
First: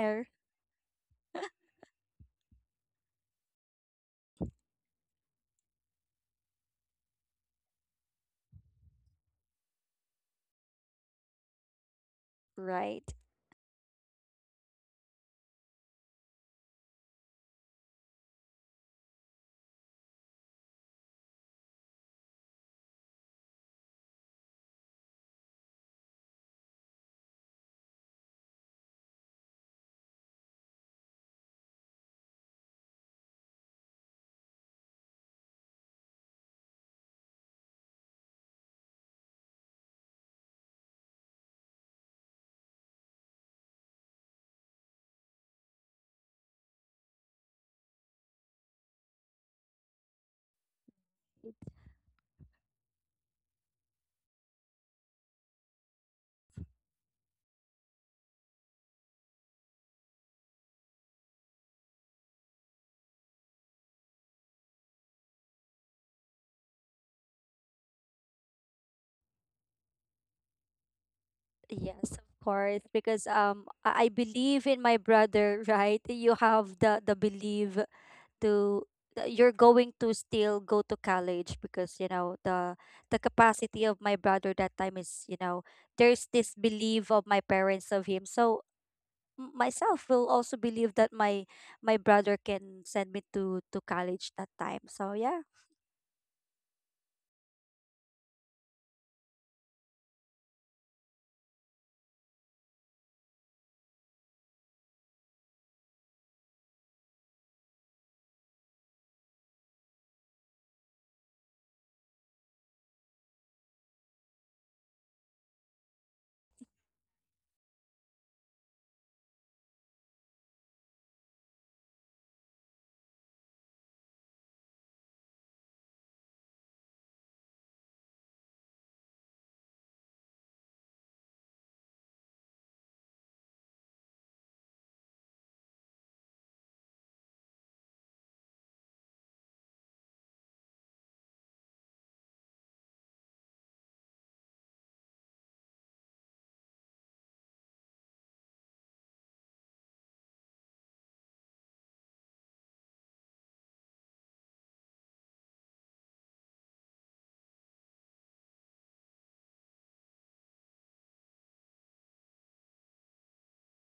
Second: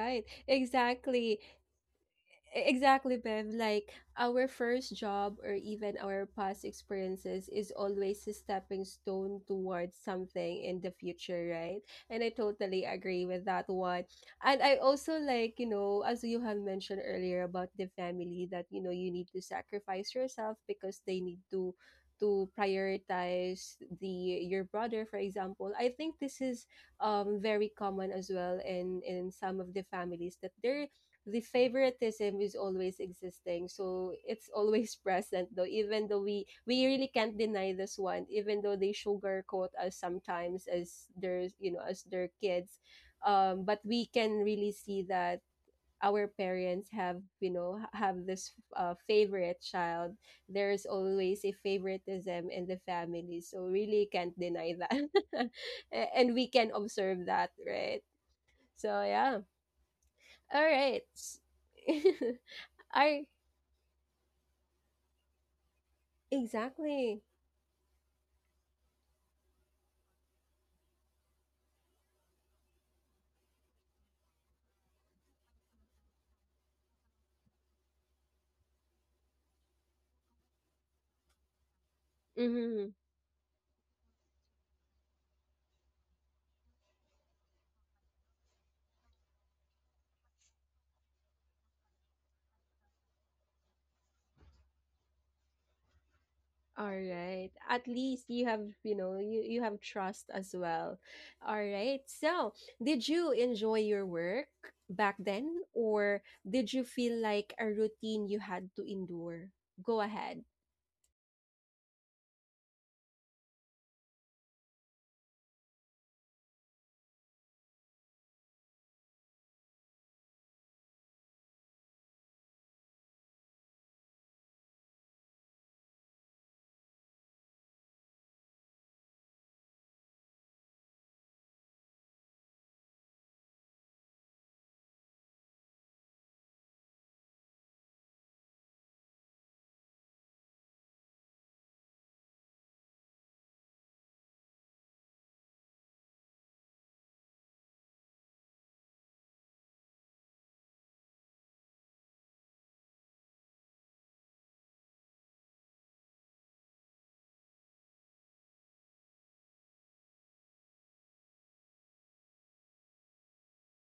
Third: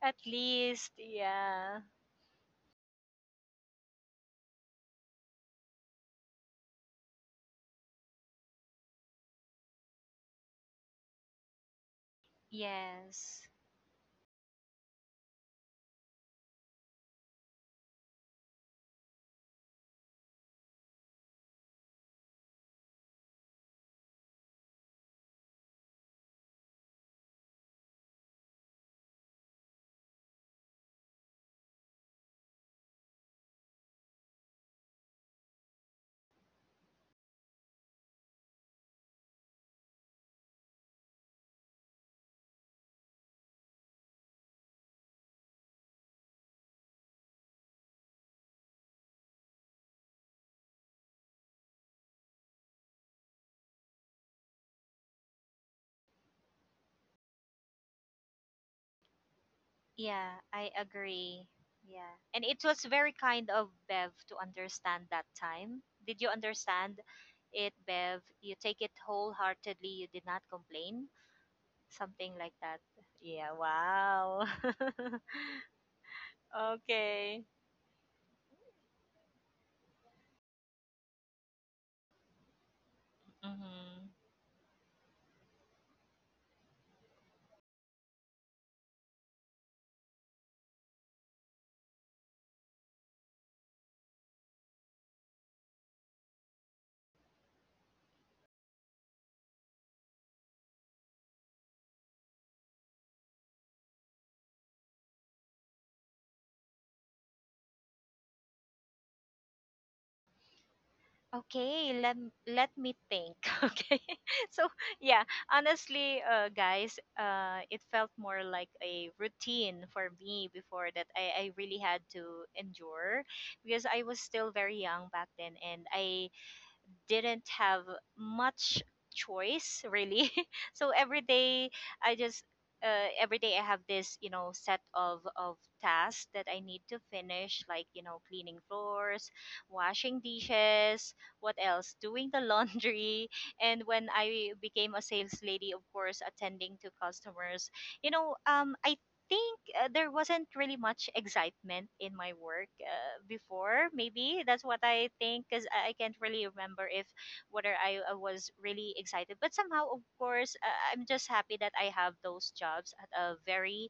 Speaker 2: At least,
Speaker 1: Exactly.
Speaker 2: yeah.
Speaker 1: Exactly, Bev. Like our first job or even our past experiences is always a stepping stone towards something in the future, right? And I totally
Speaker 3: right.
Speaker 1: agree
Speaker 2: Yes.
Speaker 1: with that one. And I also like, you know, as you have mentioned earlier about the family that, you know, you need to sacrifice yourself because they need to prioritize the your brother, for example. I think this is very common as well in some of the families, that they're the favoritism is always existing, so it's always present though, even though we really can't deny this one, even though they sugarcoat us sometimes as their you know as their kids, but we can really see that our parents have you know have this favorite child. There is always a favoritism in the family, so really can't deny that. A- and we can observe that, right? So yeah.
Speaker 2: Yeah,
Speaker 1: All
Speaker 2: I
Speaker 1: right.
Speaker 2: agree. Yeah. And it was very
Speaker 1: Are
Speaker 2: kind of Bev to understand that time. Did you understand
Speaker 1: exactly.
Speaker 2: it, Bev? You take it wholeheartedly, you did not complain?
Speaker 3: Yes, of
Speaker 2: Something like that.
Speaker 3: course, because
Speaker 2: Yeah,
Speaker 3: I
Speaker 2: wow.
Speaker 3: believe in my brother, right? You have the
Speaker 2: Okay.
Speaker 3: belief to that you're going to still go to college, because you know the
Speaker 1: Mm-hmm.
Speaker 3: the capacity of
Speaker 2: Mm-hmm.
Speaker 3: my brother that time is, you know, there's this belief of my parents of him, so myself will also believe that my brother can send me to college that time. So yeah.
Speaker 1: All right. At least you have, you know, you have trust as well. All right. So, did you enjoy your work back then, or did you feel like a routine you had to endure? Go ahead.
Speaker 2: Okay, let let me think. Okay. So, yeah, honestly, guys, it felt more like a routine for me before that I really had to endure because I was still very young back then, and I didn't have much choice really. So i just every day, I have this, you know, set of tasks that I need to finish, like, you know, cleaning floors, washing dishes, what else, doing the laundry. And when I became a sales lady, of course, attending to customers, you know, I think there wasn't really much excitement in my work before. Maybe that's what I think, because I can't really remember if whether I was really excited. But somehow, of course, I'm just happy that I have those jobs at a very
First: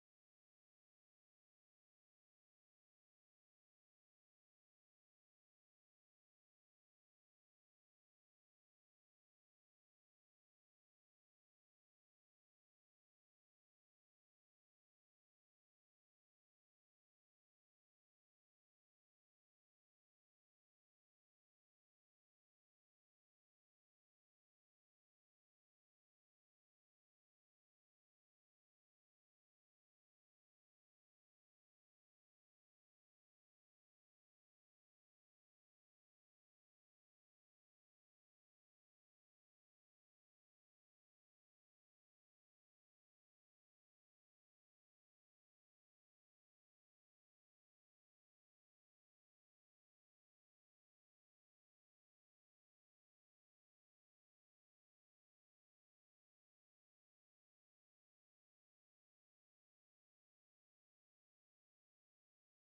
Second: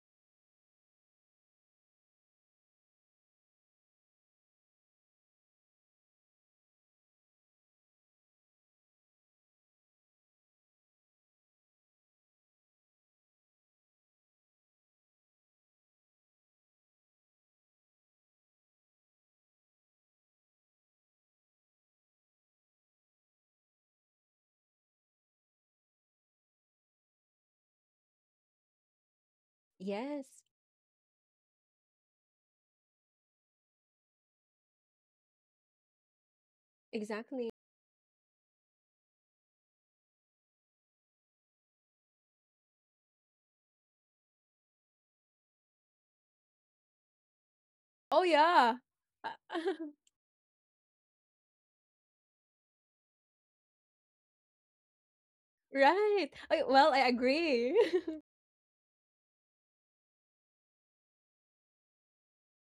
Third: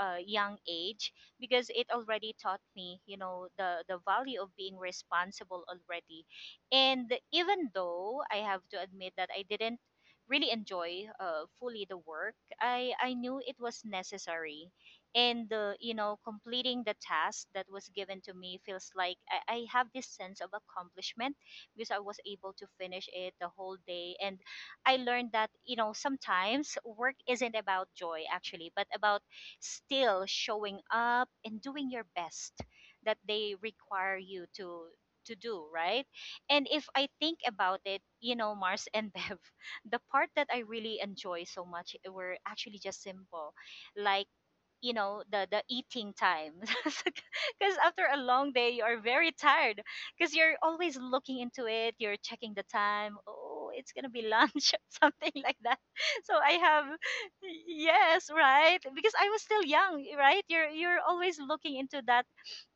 Speaker 2: young age because it already taught me, you know, the value of being responsible already. And even though I have to admit that I didn't really enjoy fully the work, I knew it was necessary. And completing the task that was given to me feels like I have this sense of accomplishment because I was able to finish it the whole day. And I learned that sometimes work isn't about joy actually, but about still
Speaker 1: Yes,
Speaker 2: showing up and doing your best that they require you to do, right? And if I think
Speaker 1: exactly.
Speaker 2: about it, Mars and Bev, the part that I really enjoy so much were actually just simple, like the eating time because after a
Speaker 1: Oh,
Speaker 2: long day
Speaker 1: yeah.
Speaker 2: you are very tired, because you're always looking into it, you're checking the time, oh it's gonna be lunch something like that.
Speaker 1: Right.
Speaker 2: So I
Speaker 1: I-
Speaker 2: have,
Speaker 1: Well, I agree.
Speaker 2: yes, right, because I was still young, right? You're always looking into that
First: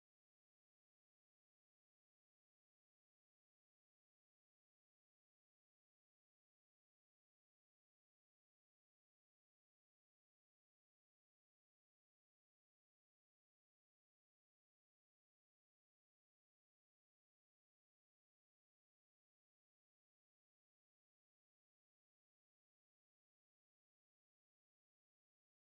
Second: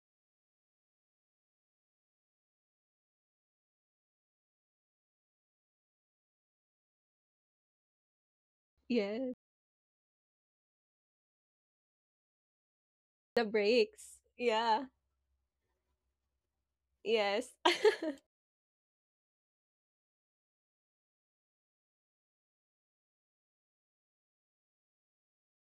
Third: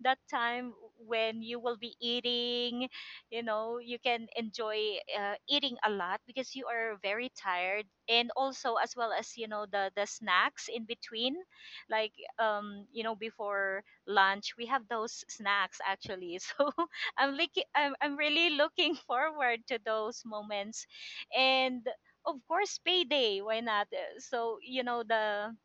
Speaker 2: that time when you will be eating. You know you can enjoy eating a lot because you are very tired, and also as well
Speaker 1: Yes.
Speaker 2: as the snacks in between, like
Speaker 1: The
Speaker 2: before
Speaker 1: breaks.
Speaker 2: lunch we have
Speaker 1: Yeah.
Speaker 2: those snacks actually so
Speaker 1: Yes.
Speaker 2: I'm really looking forward to those moments. And of course, payday, why not? So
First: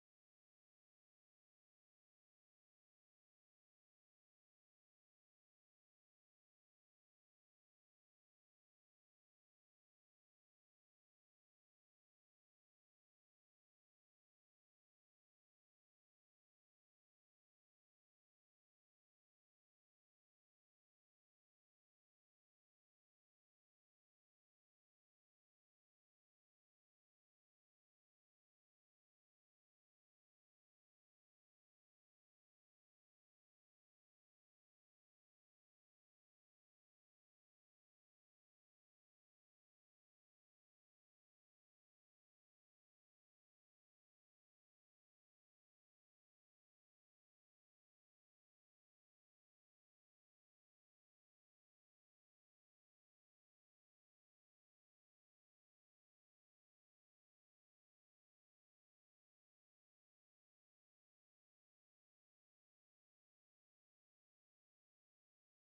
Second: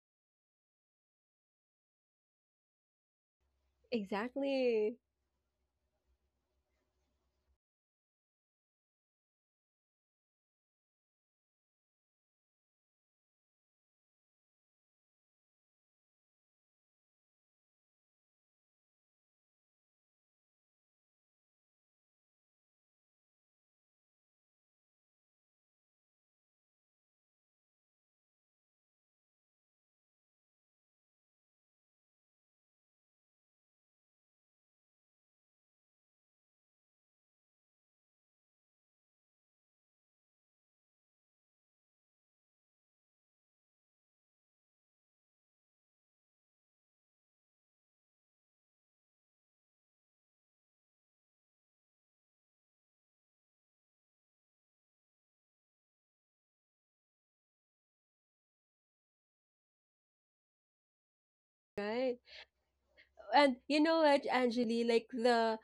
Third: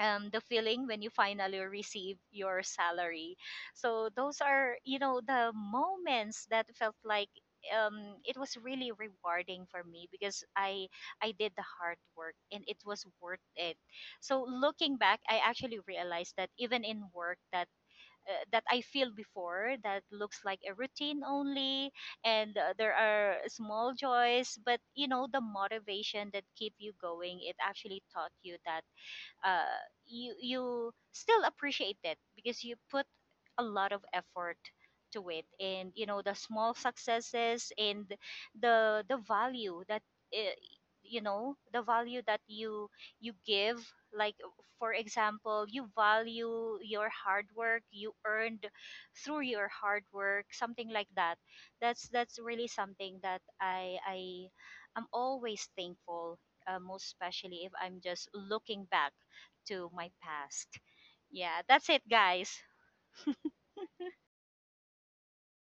Speaker 2: the feeling when you finally receive your salary. So those are,
Speaker 1: Exactly.
Speaker 2: the moments that felt like it was really rewarding for me because I did the hard work and it was worth it. So looking back, I actually realized that even in work that that I feel before that looks like a routine only, and there are small joys, but the motivation that keep you going, it actually taught you that uh, you still appreciate it because you put a lot of effort to it. And the small successes and the value that uh, the value that you give, like for example, you value your hard work you earned through your hard work, something like that. That's really something that i am always thankful, most especially if I'm just looking back to my past. Yeah, that's it,
Speaker 1: Right.
Speaker 2: guys.
Speaker 1: And you know what, Angeli, like the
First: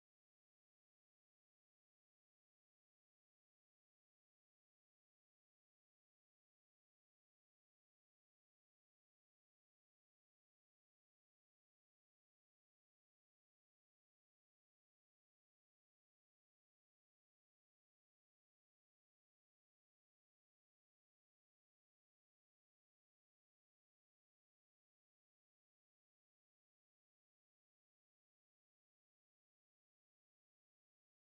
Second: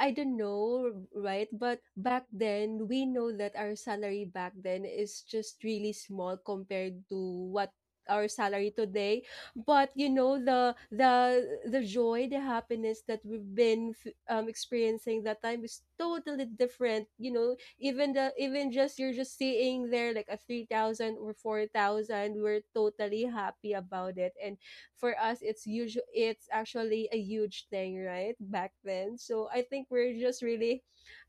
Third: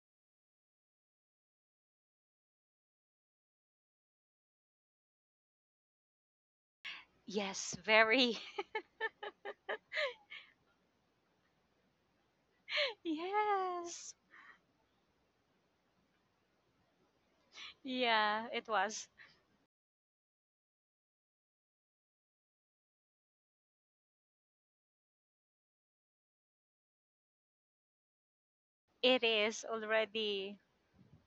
Speaker 1: I don't know, right? But back then, we know that our salary back then is just really small compared to what
Speaker 2: Yes,
Speaker 1: our
Speaker 2: very.
Speaker 1: salary today. But you know the the joy, the happiness that we've been
Speaker 2: Yes.
Speaker 1: experiencing that time is totally different. You know, even the
Speaker 2: Yeah, it
Speaker 1: even just
Speaker 2: was.
Speaker 1: you're just seeing there like a 3,000 or 4,000, we were totally happy about it, and for us it's usual, it's actually a huge thing right back then.
Speaker 2: It
Speaker 1: So I
Speaker 2: is
Speaker 1: think we're just
Speaker 2: already.
Speaker 1: really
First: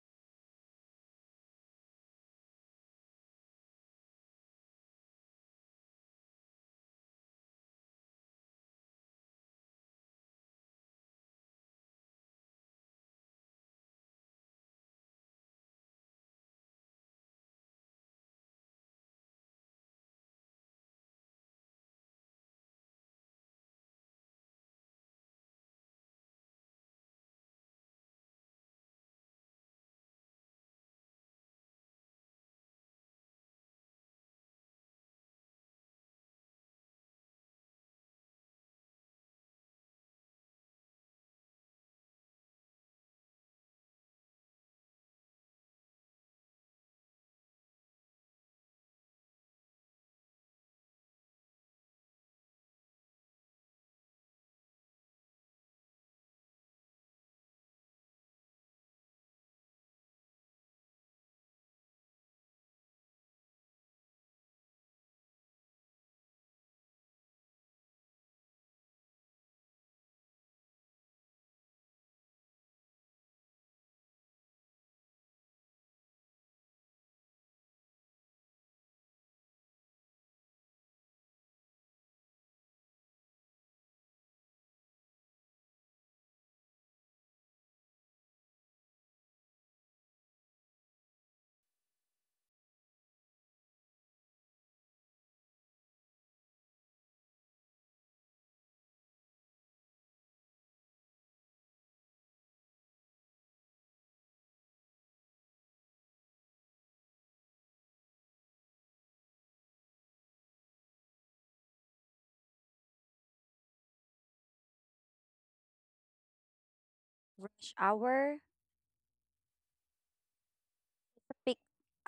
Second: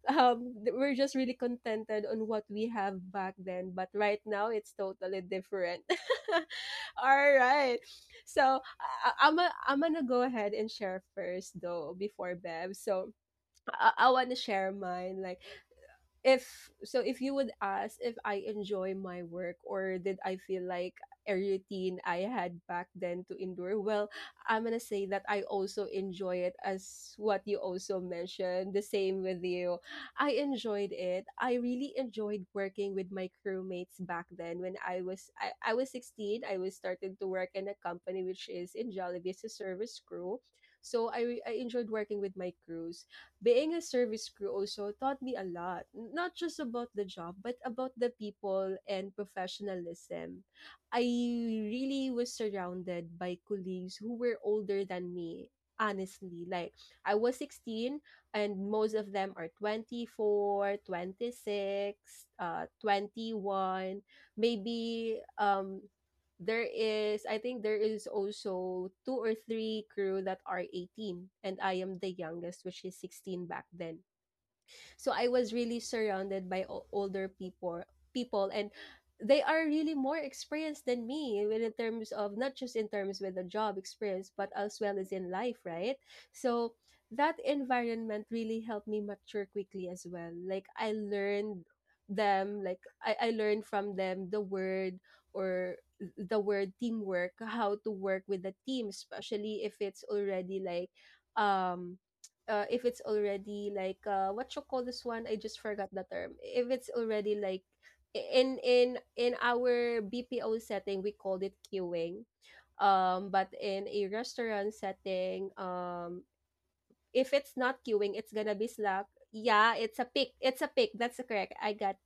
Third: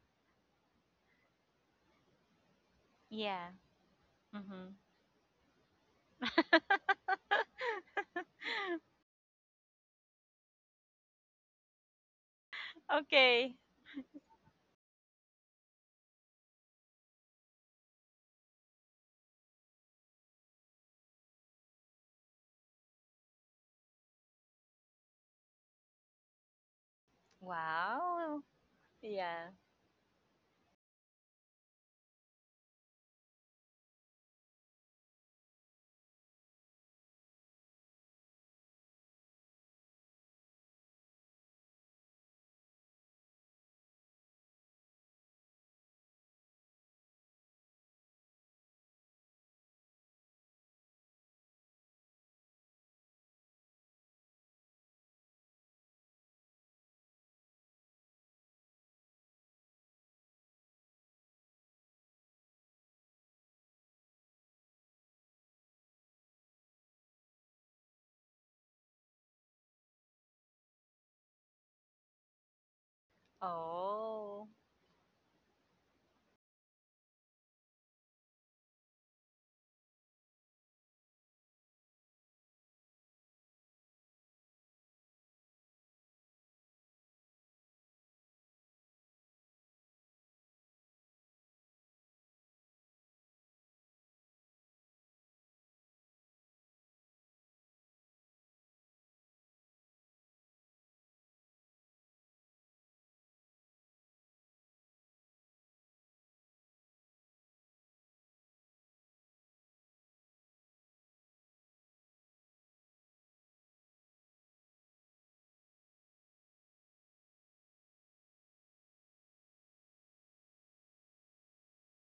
Speaker 1: we're just really contented on what we have back
Speaker 2: Yeah.
Speaker 1: then, but right now
Speaker 2: Mm-hmm.
Speaker 1: it's totally different. All right, so I'm a, I'm gonna go ahead and share first though before Bev. So
Speaker 2: Okay.
Speaker 1: I want to share mine like if so if you would ask if I enjoy my work or did I feel like a routine I had back then to endure, well I'm gonna say that I also enjoy it as what you also
Speaker 2: Wow.
Speaker 1: mentioned the same with
Speaker 2: Yeah.
Speaker 1: you. I enjoyed it. I really enjoyed working with my crewmates back then when I was I was 16. I was starting to work in a company which is in Jollibee as a service crew. So I enjoyed working with my crew. Being a service crew also taught me a lot, not just about the job, but about the people and professionalism. I really was surrounded by colleagues who were older than me, honestly. Like, I was 16, and most of them are 24, 26, 26, 21, maybe there is I think there is also two or three crew that are 18, and I am the youngest which is 16 back then.
Speaker 2: Oh.
Speaker 1: So I was really surrounded by older people, and they are really more experienced than me in terms of, not just in terms with the job experience, but as well as in life, right? So that environment really helped me mature quickly as well. Like I learned from them the word or the word teamwork, how to work with the team, especially if it's already like um if it's already like what you call this one? I just forgot the term. If it's already like in our BPO setting, we called it queuing. But in a restaurant setting, if it's
Speaker 3: Rush
Speaker 1: not queuing, it's
Speaker 3: hour.
Speaker 1: gonna be slack. Yeah, it's a pick. It's a pick. That's correct.
Speaker 3: Pick.
Speaker 1: I got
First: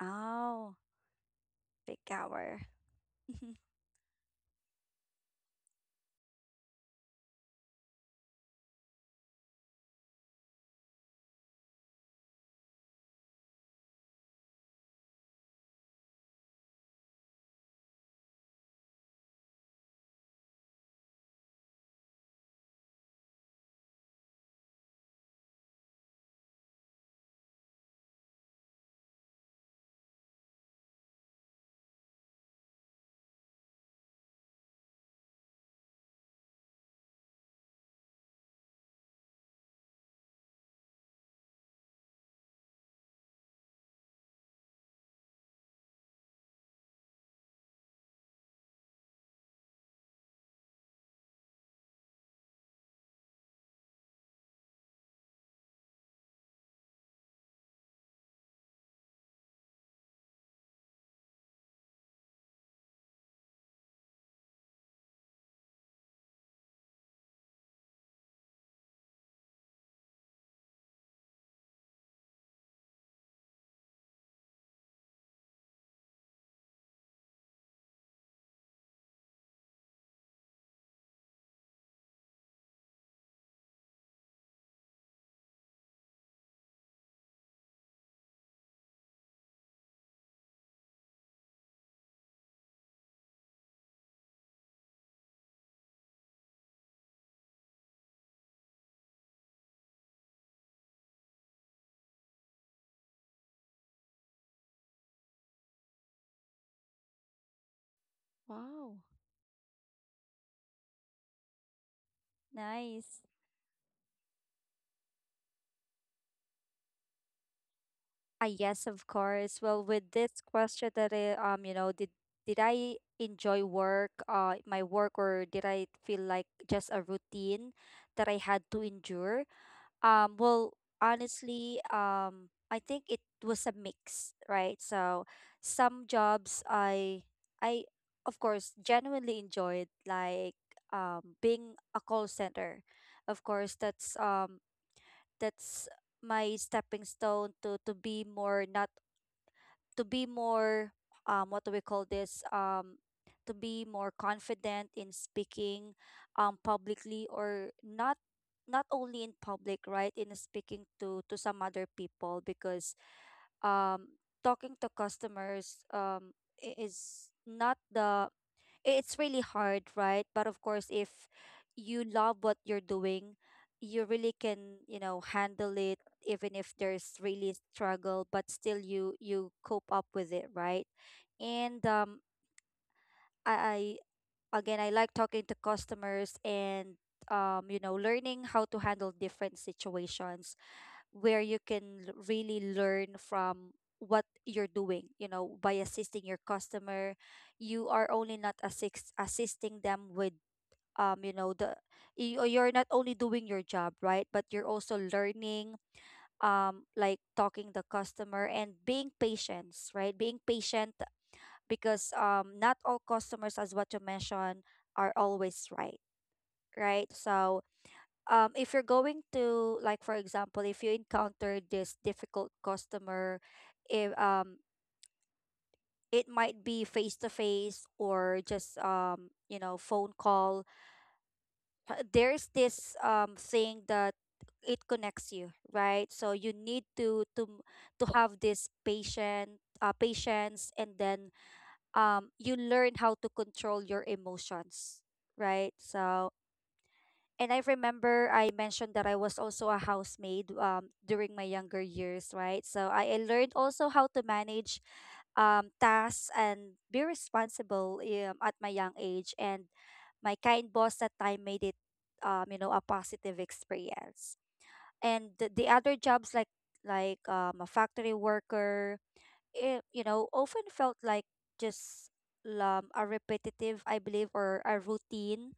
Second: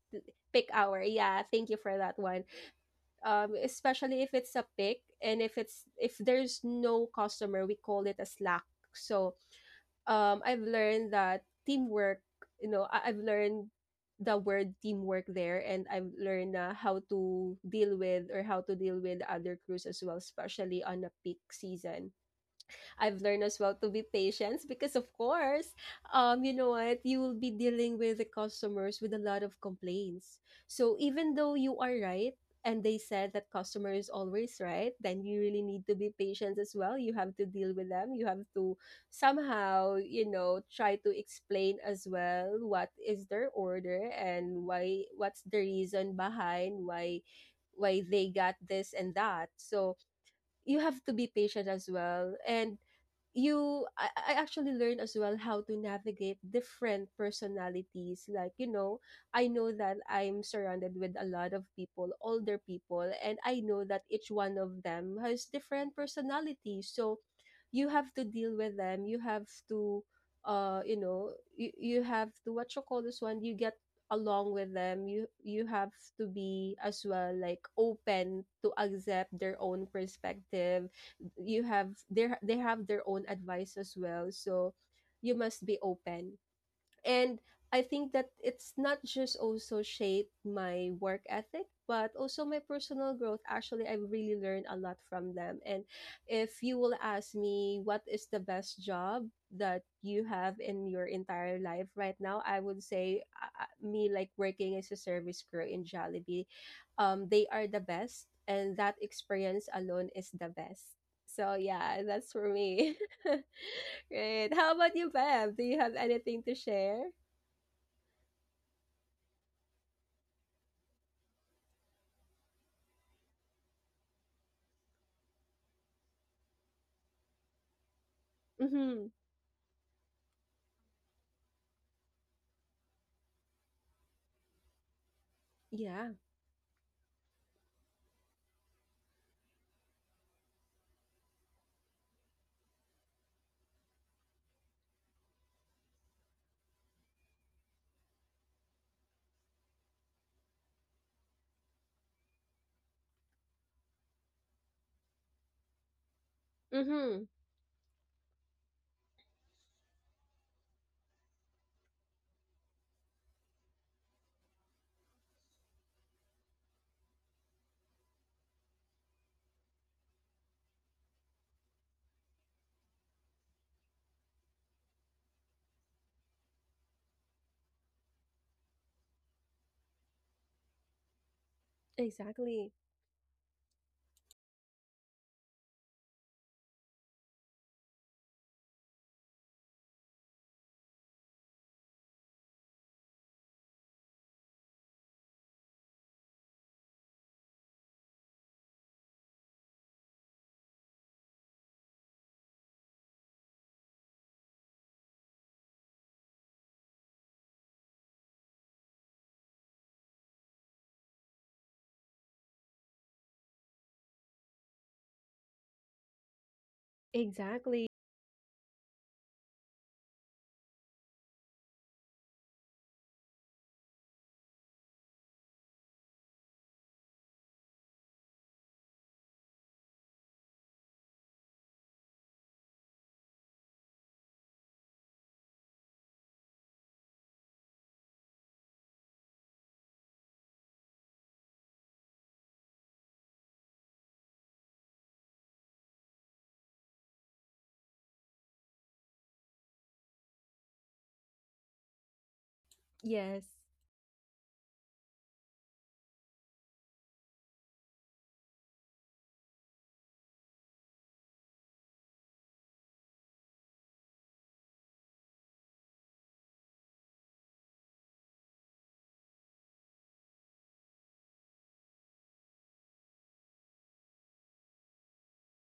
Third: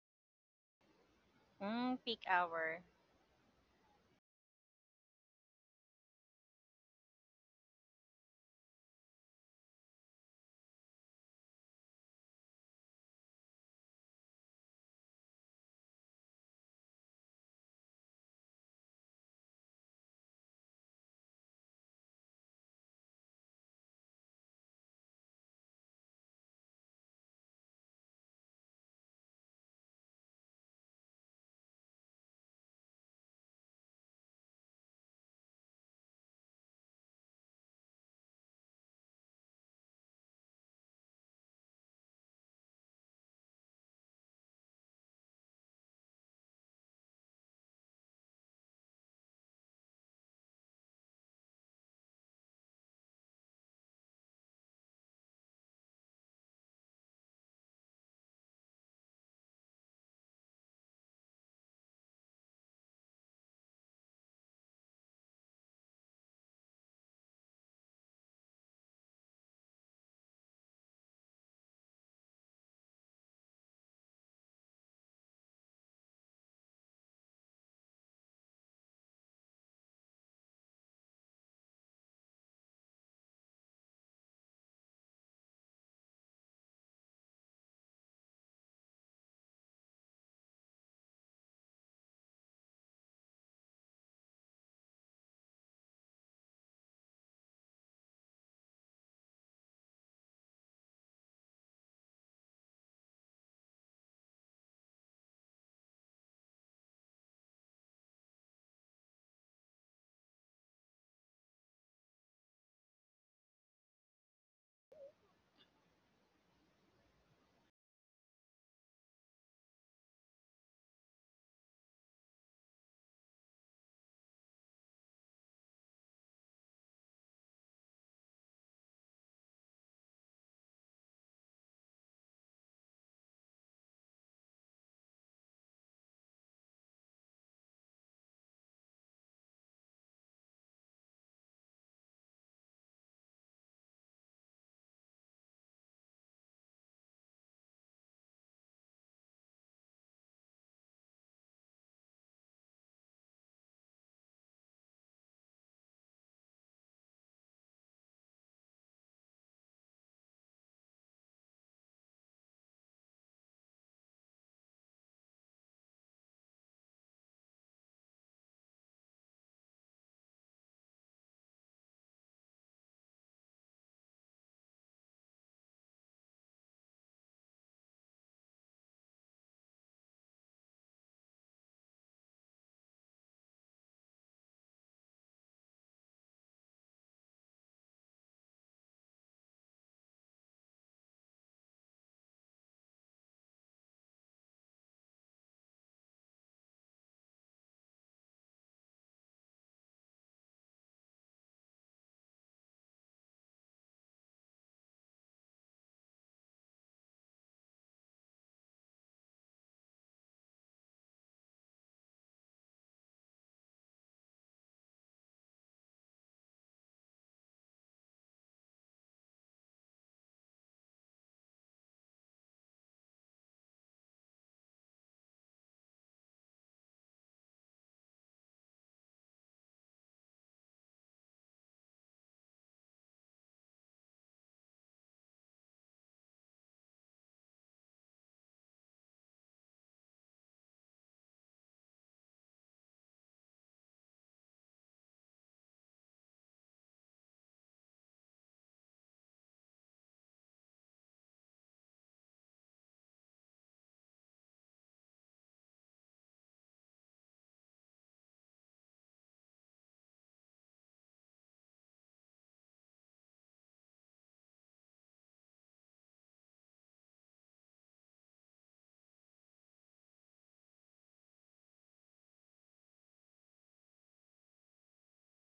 Speaker 1: pick
Speaker 3: Oh,
Speaker 1: hour. Yeah, thank you for
Speaker 3: pick
Speaker 2: Mm,
Speaker 1: that
Speaker 2: peak
Speaker 1: one.
Speaker 3: hour.
Speaker 2: hour.
Speaker 1: Especially if it's a pick, and if it's if there's no customer, we call it a slack. So I've learned that teamwork, I've learned the word teamwork there, and I've learned how to deal with, other crews as well, especially on a peak season. I've learned as well to be patient because, of course, you will be dealing with the customers with a lot of complaints. So even though you are right, and they said that customer is always right, then you really need to be patient as well. You have to deal with them. You have to somehow, you know, try to explain as well what is their order and why, what's the reason behind why they got this and that. So you have to be patient as well. And I actually learned as well how to navigate different personalities, like, you know, I know that I'm surrounded with a lot of people, older people, and I know that each one of them has different personalities. So you have to deal with them. You have to uh you know you have to, what you call this one, you get along with them. You have to be as well, like, open to accept their own perspective. You have they have their own advice as well. So you must be open. And I think that it's not just also shaped my work ethic, but also my personal growth. Actually, I've really learned a lot from them. And if you will ask me what is the best job that you have in your entire life right now, I would say me, like, working as a service crew in Jollibee. They are the best, and that
Speaker 3: Wow.
Speaker 1: experience alone is the best. So yeah, that's for me.
Speaker 3: Nice.
Speaker 1: Right. How about you, Bev? Do you have anything to share?
Speaker 3: Ah, yes, of course. Well, with this question that I, you know, did I enjoy work, my work, or did I feel like just a routine that I had to
Speaker 1: Mm-hmm.
Speaker 3: endure? Well, honestly, I think it was a mix, right? So,
Speaker 1: Yeah.
Speaker 3: some jobs I of course genuinely enjoyed, like being a call center. Of course, that's my stepping stone to be more, not to be more what do we call this, to be more confident in speaking
Speaker 1: Mm-hmm.
Speaker 3: publicly, or not, not only in public, right, in speaking to some other people. Because um talking to customers, is not the, it's really hard, right? But of course, if you love what you're doing, you really can, you know, handle it even if there's really struggle, but still you cope up with it, right? And
Speaker 1: Exactly.
Speaker 3: I again I like talking to customers and you know learning how to handle different situations where you can really learn from what you're doing, you know, by assisting your customer. You are only not assisting them with you know the you're not only doing your job, right, but you're also learning, like talking the customer and being patience, right, being patient, because not all customers, as what you mentioned, are always right, right. So
Speaker 1: Exactly.
Speaker 3: if you're going to, like, for example, if you encounter this difficult customer, if it might be face to face or just you know, phone call, there's this thing that it connects you, right, so you need to to have this patient, patience, and then you learn how to control your emotions, right. So and I remember I mentioned that I was also a housemaid during my younger years, right? So I
Speaker 1: Yes.
Speaker 3: learned also how to manage tasks and be responsible at my young age. And my kind boss that time made it, you know, a positive experience. And the other jobs like a factory worker, it, you know, often felt like just a repetitive, I believe, or a routine,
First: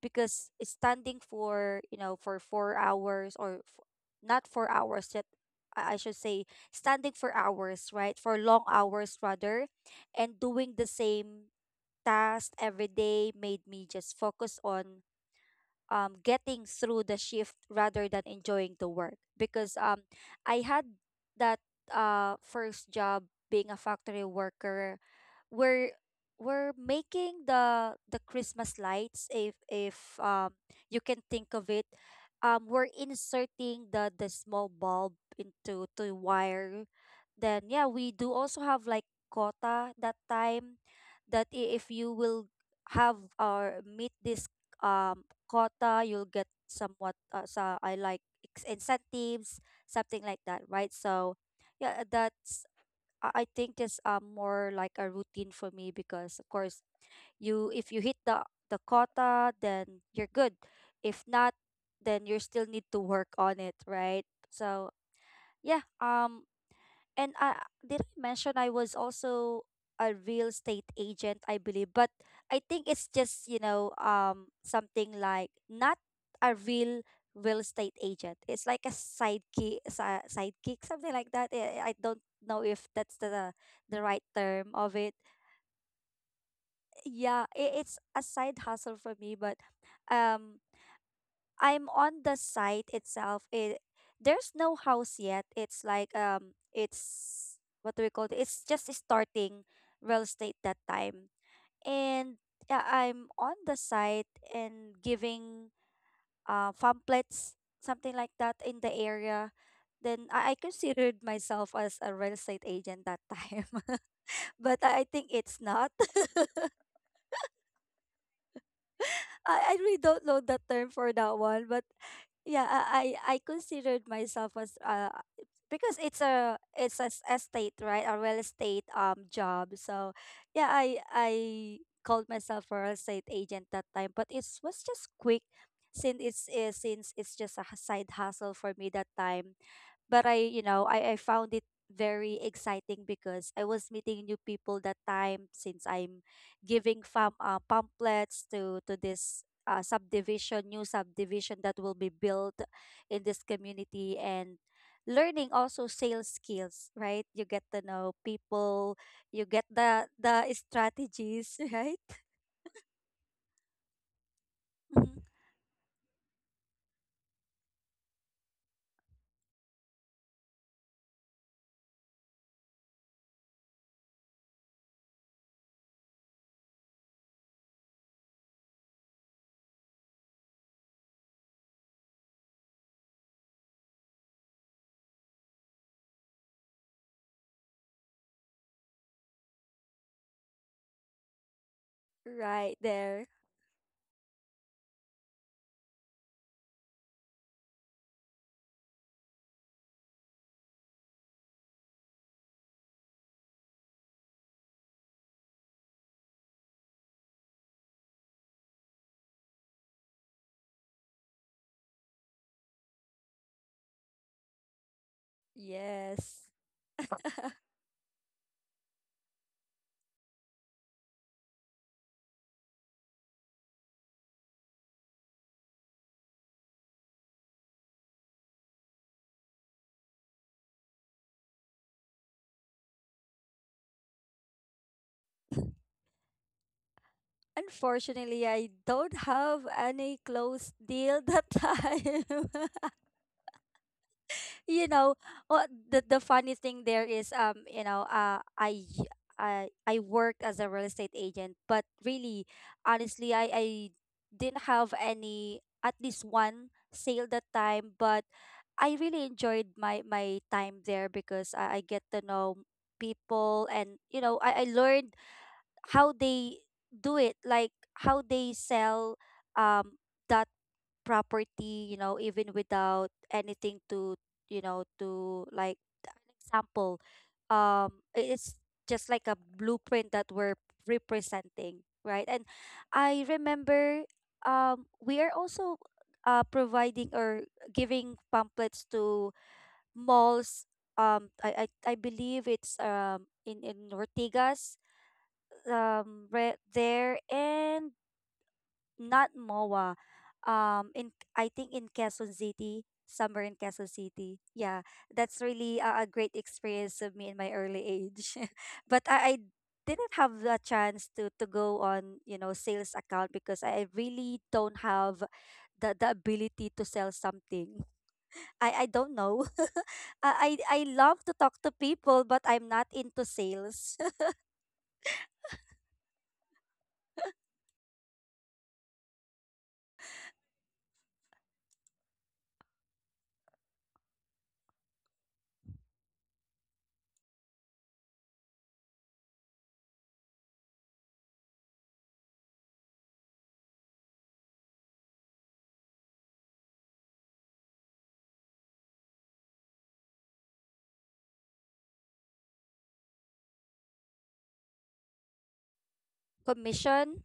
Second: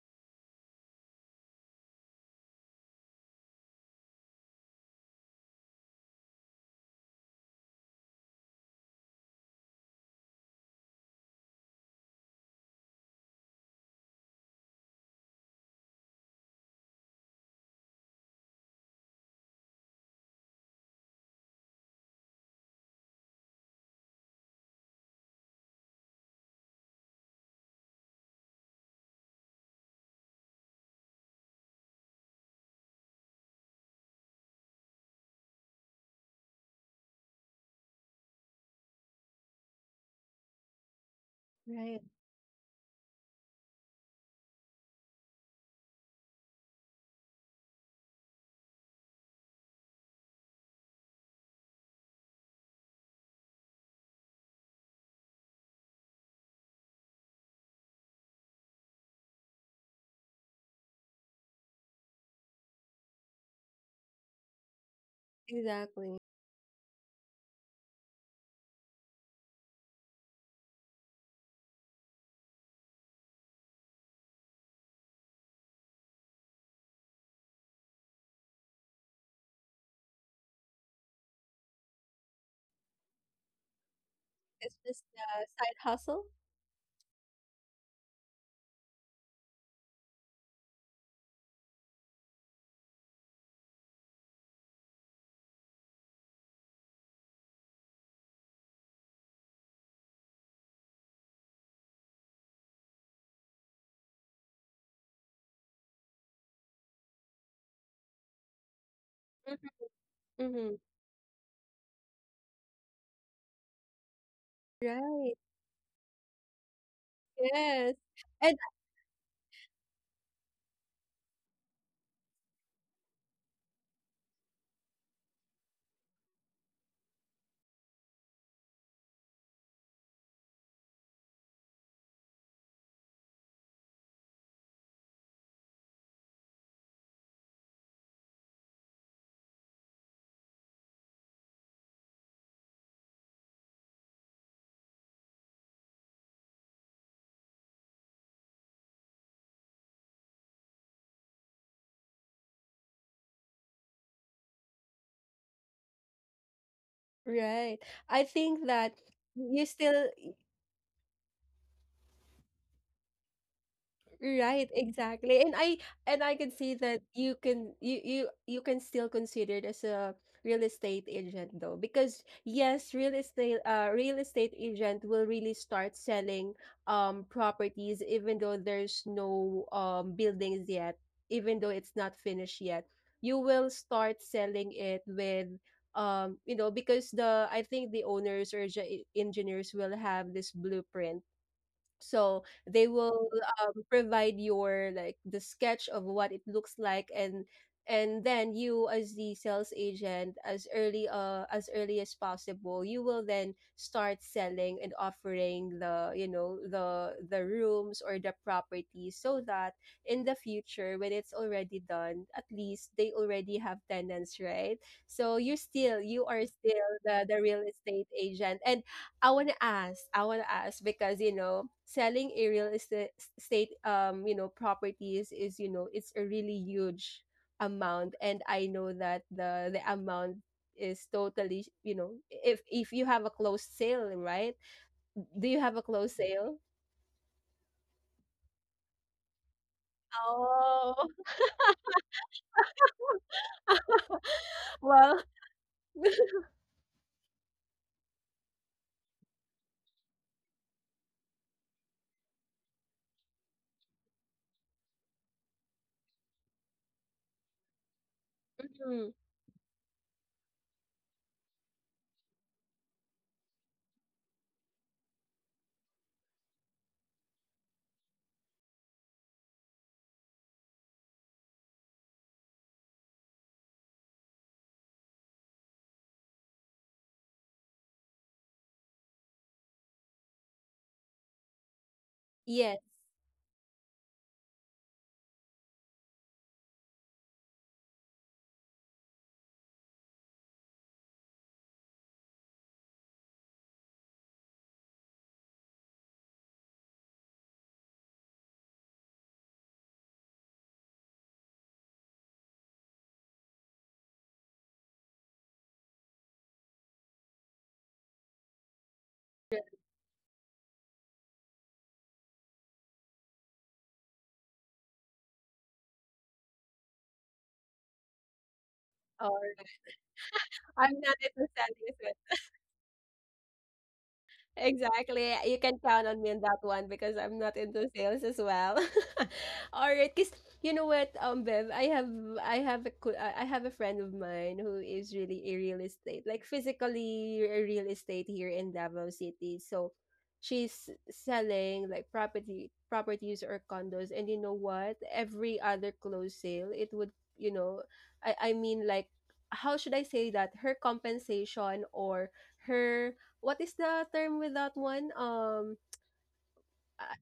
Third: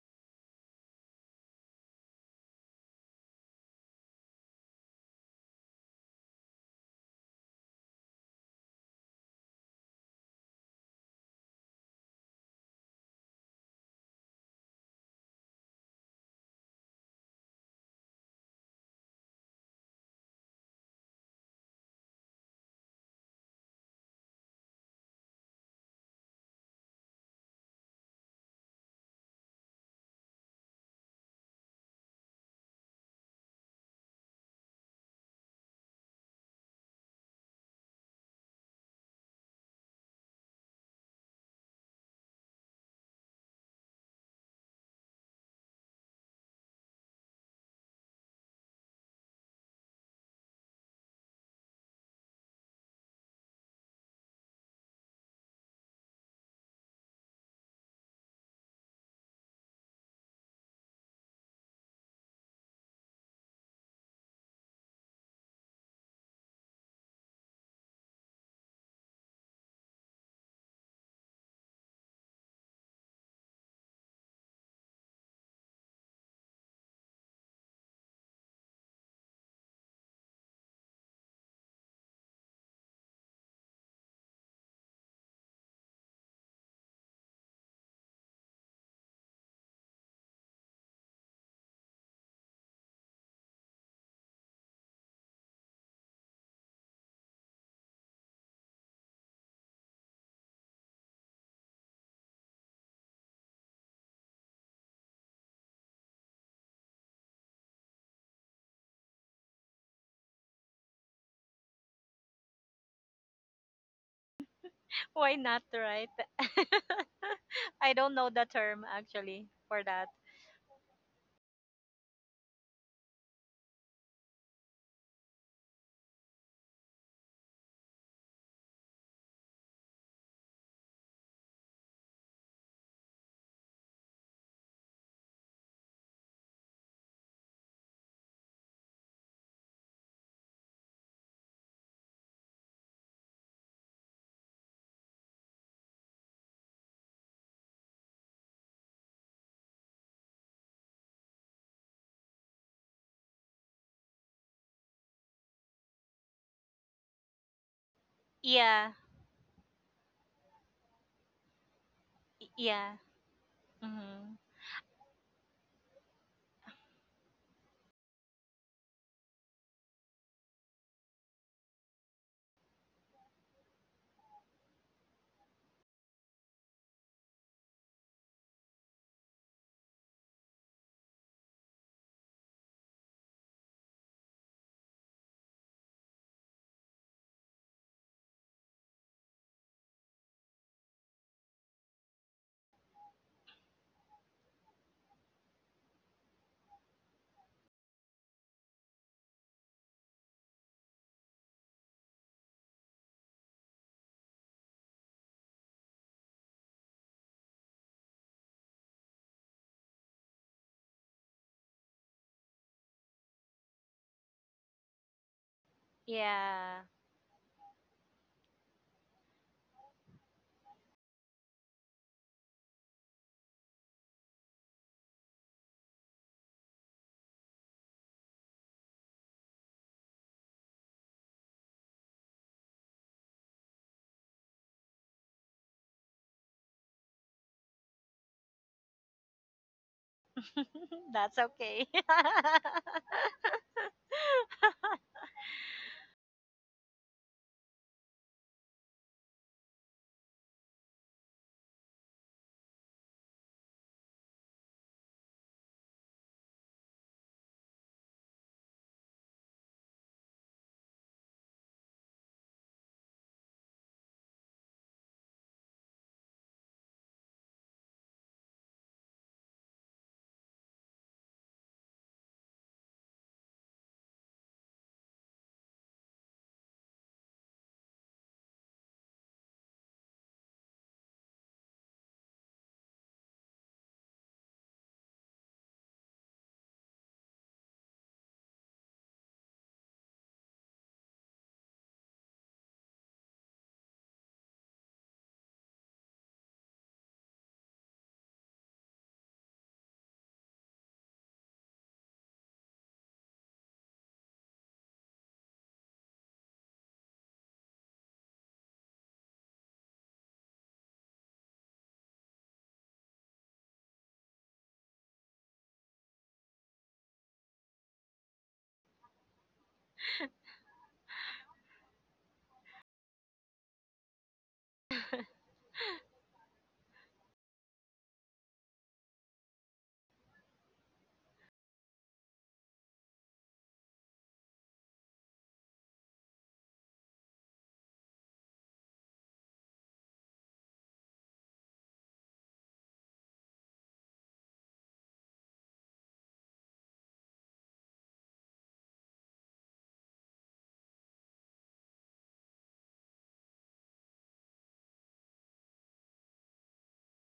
Speaker 3: because standing for, you know, for 4 hours or not 4 hours yet, I should say, standing for hours, right, for long hours rather, and doing the same task every day made me just focus on getting through the shift rather than enjoying the work because I had that first job being a factory worker where we're making the Christmas lights, if you can think of it, we're inserting the small bulb into to wire, then yeah, we do also have like quota that time that if
Speaker 1: Right.
Speaker 3: you will have or meet this um quota, you'll get somewhat so I like incentives, something like that, right? So yeah, that's I think is more like a routine for me, because of course, you, if you hit the quota, then you're good. If not, then you still need to work on it, right? So yeah,
Speaker 1: Exactly.
Speaker 3: and I, did I mention I was also a real estate agent, I believe. But I think it's just, you know, something like not a real real estate agent. It's like a sidekick, sidekick, something like that. I don't know if that's the right term
Speaker 1: It's
Speaker 3: of
Speaker 1: just
Speaker 3: it.
Speaker 1: a side hustle.
Speaker 3: Yeah, I it's a side hustle for me, but um I'm on the site itself. It there's no house yet. It's like it's, what do we call it? It's just starting real estate that time. And yeah, I'm on the site and giving pamphlets, something like that, in the area.
Speaker 1: Mm-hmm.
Speaker 3: Then I
Speaker 1: Mm-hmm.
Speaker 3: considered myself as a real estate agent that time. But I think
Speaker 1: Right.
Speaker 2: Why
Speaker 3: it's
Speaker 2: not,
Speaker 3: not.
Speaker 2: right?
Speaker 1: Yes.
Speaker 2: I don't know the
Speaker 1: And
Speaker 2: term actually
Speaker 3: I
Speaker 2: for
Speaker 3: really
Speaker 2: that.
Speaker 3: don't know the term for that one. But yeah, I considered myself as because it's a estate, right, a real estate job. So yeah, I called myself a real estate agent that time, but it was just quick, since it's just a side hustle for me that time. But I, you know, I found it very exciting because I was meeting new people that time, since I'm giving fam pamphlets to this subdivision, new subdivision that will be built in this community, and learning also sales skills, right? You get
Speaker 1: right.
Speaker 3: to know
Speaker 1: I think
Speaker 2: Yeah.
Speaker 1: that
Speaker 3: people, you get
Speaker 1: you still
Speaker 3: the strategies, right?
Speaker 2: Yeah. Mm-hmm.
Speaker 1: Right,
Speaker 3: Mhm.
Speaker 1: exactly. And I can see that you can still consider it as a real estate agent, though, because yes, real estate, real estate agent will really start selling properties, even though there's no buildings yet, even though it's not finished yet. You will start selling it with, you know, because the, I think the owners or engineers will have this blueprint. So
Speaker 3: Right
Speaker 1: they
Speaker 3: there.
Speaker 1: will provide your, like, the sketch of what it looks like. And then you, as the sales agent, as early as early as possible, you will then start selling and offering the, you know, the rooms or the property, so that in the future, when it's already done, at least they already have tenants, right? So you still, you are
Speaker 3: Yes.
Speaker 2: Yeah.
Speaker 1: still the real estate agent. And I want to ask. I want to ask because, you know, selling a real estate state, you know, properties is, you know, it's a really huge amount. And I know that the amount is totally, you know, if you have a closed sale, right? Do you have a closed sale?
Speaker 3: Unfortunately, I don't have any close
Speaker 1: Oh,
Speaker 3: deal
Speaker 2: That's
Speaker 3: that
Speaker 2: okay.
Speaker 3: time. You know,
Speaker 1: well,
Speaker 3: what the funny thing there is, you know, I I worked as a real estate agent, but really, honestly, I didn't have any at least one sale that time. But I
Speaker 1: mm,
Speaker 3: really enjoyed my my time there, because I get to know people, and you know I learned how they do it, like how they sell um that property, you know, even without anything to, you know, to like an example, it's just like a blueprint that we're representing, right. And
Speaker 1: yes,
Speaker 3: I remember we are also providing or giving pamphlets to malls, I believe it's in ortigas there, and not MOA. In, I think, in Quezon City, somewhere in Quezon City. Yeah, that's really a great experience of me in my early age. But I didn't have the chance to go on, you know, sales account, because I really don't have the ability to sell something. I don't
Speaker 1: or
Speaker 3: know. I I
Speaker 1: I'm not
Speaker 3: love to
Speaker 1: into
Speaker 3: talk to
Speaker 1: selling as
Speaker 3: people,
Speaker 1: well.
Speaker 3: but I'm not into sales.
Speaker 1: Exactly, yeah, you can count on me on that one because I'm not into sales as well. Alright, cause you know what, Bev, I have a I have a friend of mine who is really a real estate, like, physically a real estate here in Davao City. So she's selling like property properties or condos, and you know what? Every other closed sale, it would, you know, I mean, like, how should I say that? Her compensation or her, what is the term with that one? Uh,
Speaker 3: Commission?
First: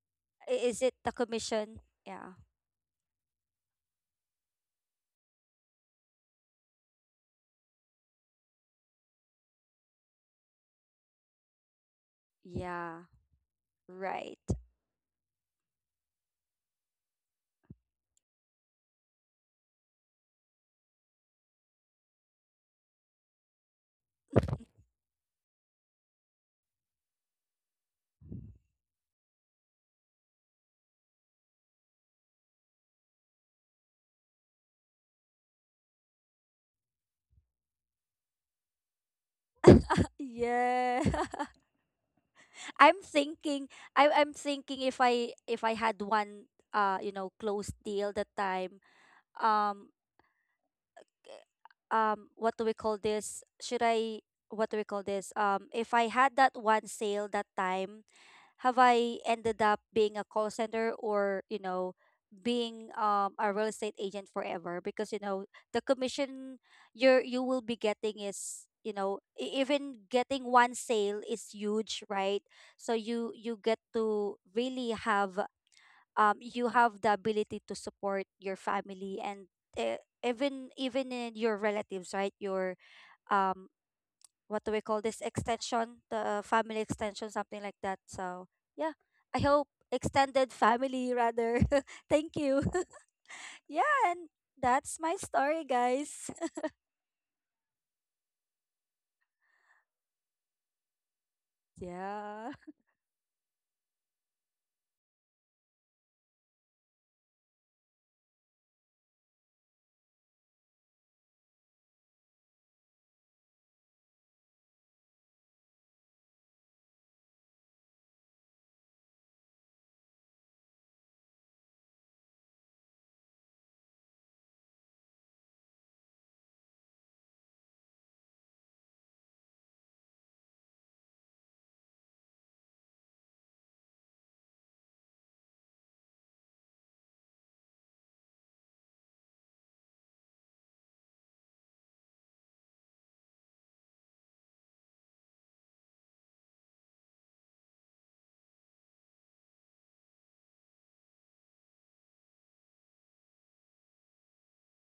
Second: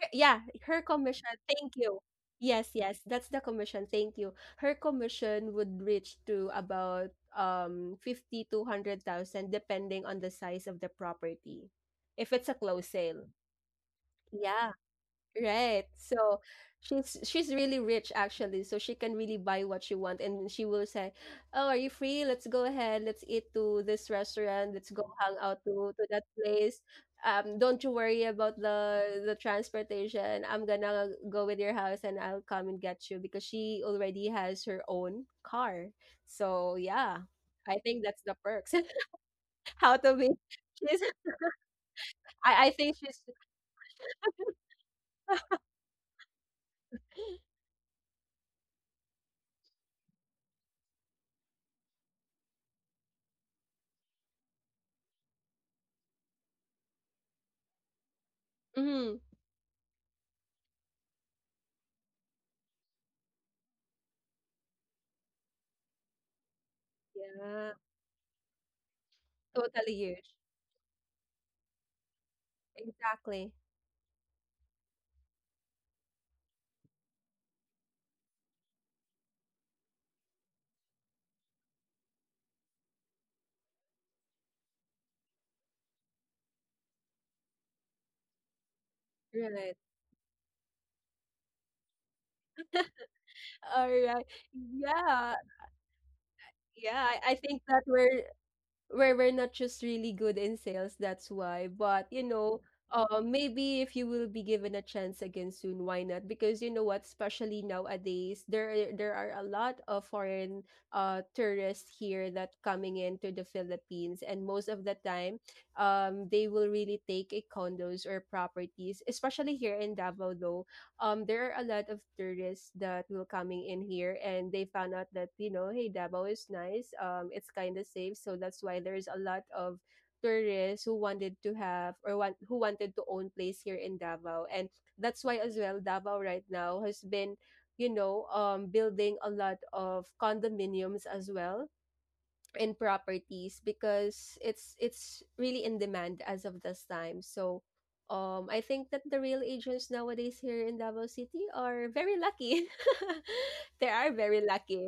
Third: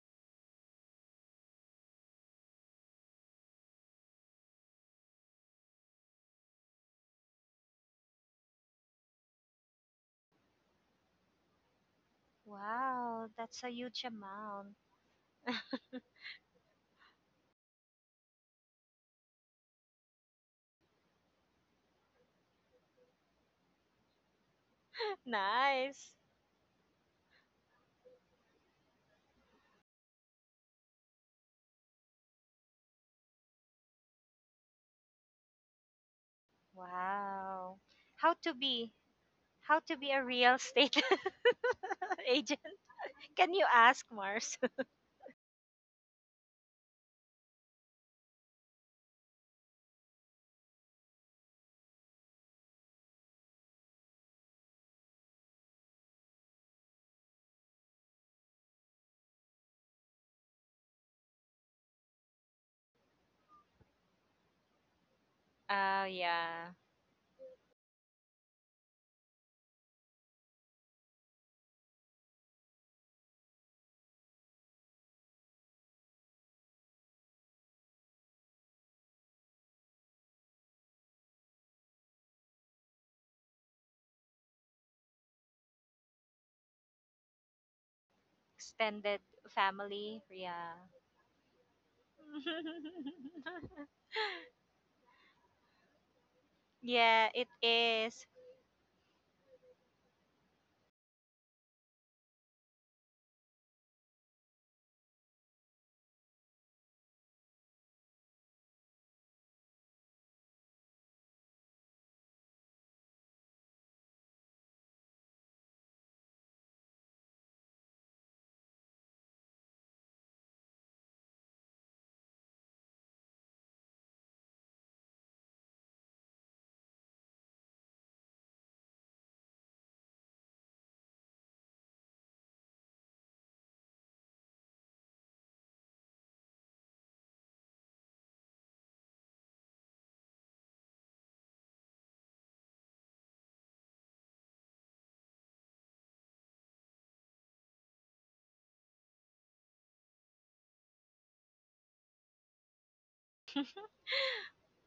Speaker 1: yeah, her
Speaker 3: Is it the
Speaker 1: commission. Thank
Speaker 3: commission?
Speaker 1: you.
Speaker 3: Yeah.
Speaker 1: Yes, yes, that's the commission. Thank you. Her commission would reach to about 50 to 100,000, depending on the size of the property. If it's a close
Speaker 3: Yeah.
Speaker 2: Wow,
Speaker 1: sale.
Speaker 2: that's a huge
Speaker 3: Right.
Speaker 2: amount.
Speaker 1: Yeah. Right. So she's really rich, actually. So she can really buy what she want, and she will say, "Oh, are you free? Let's go ahead. Let's eat to this restaurant. Let's go hang out to
Speaker 2: Nice.
Speaker 1: that place. Don't you worry about the transportation. I'm gonna go with your house and I'll come and get you, because she already has her own car. So yeah, I
Speaker 2: Wow.
Speaker 1: think that's
Speaker 2: How
Speaker 1: the
Speaker 2: to
Speaker 1: perks.
Speaker 2: be how to
Speaker 1: How
Speaker 2: be
Speaker 1: to
Speaker 2: a
Speaker 1: be
Speaker 2: real estate
Speaker 3: Yeah.
Speaker 1: she's
Speaker 2: agent?
Speaker 1: I
Speaker 3: I'm
Speaker 1: think she's
Speaker 2: Can
Speaker 3: thinking
Speaker 2: you ask
Speaker 3: I'm
Speaker 2: Mars?
Speaker 3: thinking if I, if I had one you know, closed deal that time, um what do we call this, should I what do we call this, if I had that one sale that time, have I
Speaker 1: mm,
Speaker 3: ended up being a call center or, you know, being a real estate agent forever, because you know the
Speaker 2: Uh,
Speaker 3: commission
Speaker 2: yeah.
Speaker 3: you will
Speaker 1: yeah,
Speaker 3: be getting is, you know,
Speaker 1: totally
Speaker 3: even
Speaker 1: huge.
Speaker 3: getting one sale is huge, right? So you
Speaker 1: Exactly.
Speaker 3: you get to really have you have the ability to support your family, and uh, even even in your relatives, right? Your um, what do we call this, extension? The family extension, something like that. So yeah,
Speaker 2: Extended
Speaker 3: I hope,
Speaker 1: Right.
Speaker 2: family.
Speaker 3: extended
Speaker 2: Yeah.
Speaker 3: family rather. Thank you.
Speaker 1: All
Speaker 3: Yeah,
Speaker 1: right.
Speaker 3: and that's my
Speaker 1: Yeah.
Speaker 3: story, guys.
Speaker 1: Yeah.
Speaker 2: Yeah,
Speaker 1: I
Speaker 2: it
Speaker 1: think that
Speaker 2: is.
Speaker 1: we're not just really good in sales, that's why. But, you
Speaker 3: Yeah,
Speaker 1: know, maybe if you will be given a chance again soon, why not? Because you know what, especially nowadays, there are a lot of foreign tourists here that coming into the Philippines, and most of the time, they will really take a condos or properties, especially here in Davao, though there are a lot of tourists that will coming in here, and they found out that, you know, hey, Davao is nice, it's kind of safe, so that's why there's a lot of tourists who wanted to have or want, who wanted to own place here in Davao. And that's why as well Davao right now has been, you know, building a lot of condominiums as well in properties, because it's really in demand as of this time. So I think that the real agents nowadays here in Davao City are very lucky. They are very lucky.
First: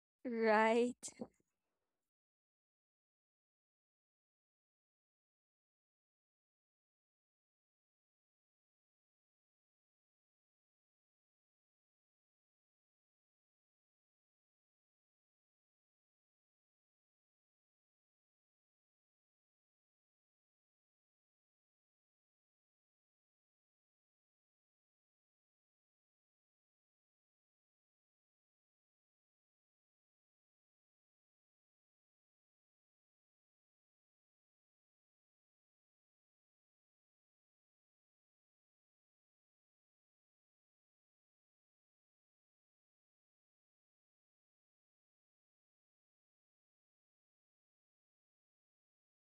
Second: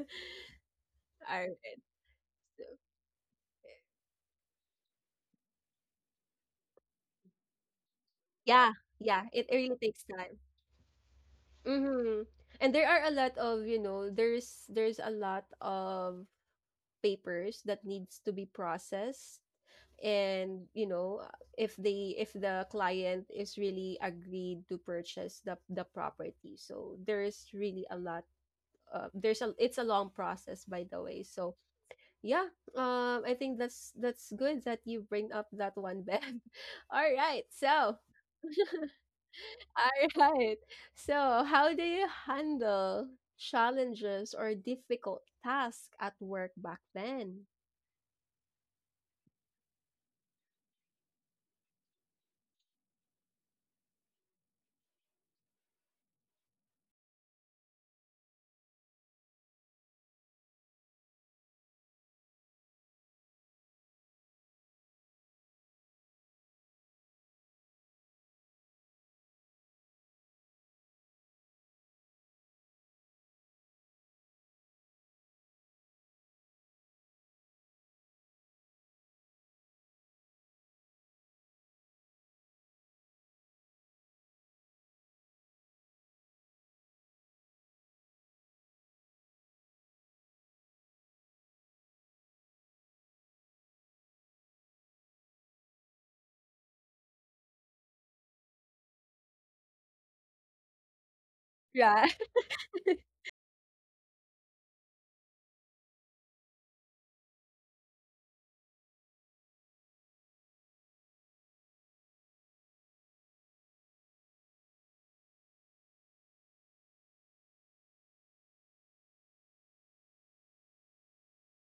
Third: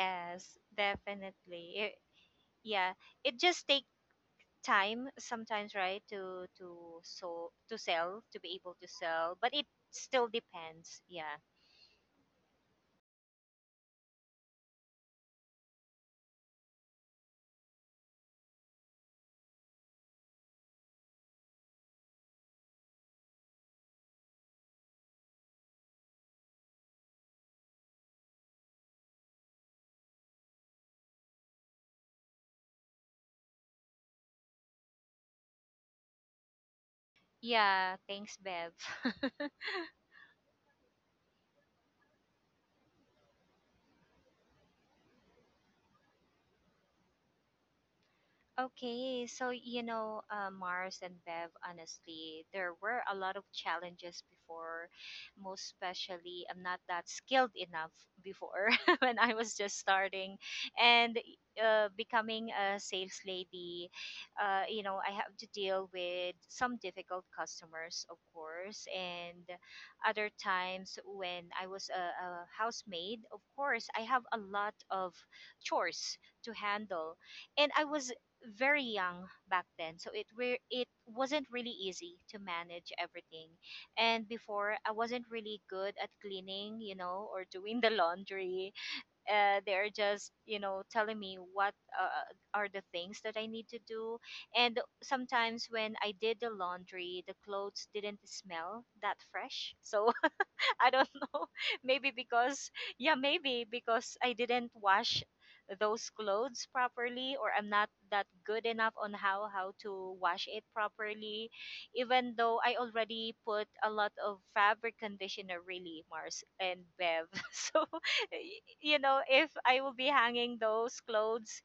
Speaker 3: right.
Speaker 1: are
Speaker 2: definitely. It, yeah. It just takes time sometimes, right? To so to sell, to be
Speaker 1: yeah,
Speaker 2: able to
Speaker 1: yeah,
Speaker 2: sell,
Speaker 1: it
Speaker 2: but it
Speaker 1: really takes
Speaker 2: still
Speaker 1: time.
Speaker 2: depends, yeah.
Speaker 1: Mm-hmm. And there are a lot of, you know, there's a lot of papers that needs to be processed. And you know if the client is really agreed to purchase the property, so there is really a lot, there's a it's a long process, by the way. So yeah, I think that's good that you bring up that one, Ben. All right.
Speaker 2: Yeah,
Speaker 1: So
Speaker 2: thanks Bev.
Speaker 1: All right. So how do you handle challenges or difficult tasks at work back then?
Speaker 2: Okay, so you know, Mars and Bev, honestly, there were a lot of challenges before. Most especially, I'm not that skilled enough before when I was just starting and becoming a sales lady. You know, I have to deal with some difficult customers, of course, and other times when I was a, housemaid, of course, I have a lot of chores to handle, and I was very young back then, so it wasn't really easy to manage everything. And before, I wasn't really good at cleaning, you know, or doing the laundry. They're just, you know, telling me what uh, are the things that I need to do. And sometimes when I did the laundry, the clothes didn't smell that fresh, so I don't know.
Speaker 1: Yeah.
Speaker 2: Maybe because, yeah, maybe because I didn't wash those clothes properly, or I'm not that good enough on how to wash it properly, even though I already put a lot of fabric conditioner, really, Mars and Bev. So you know, if I will be hanging those clothes,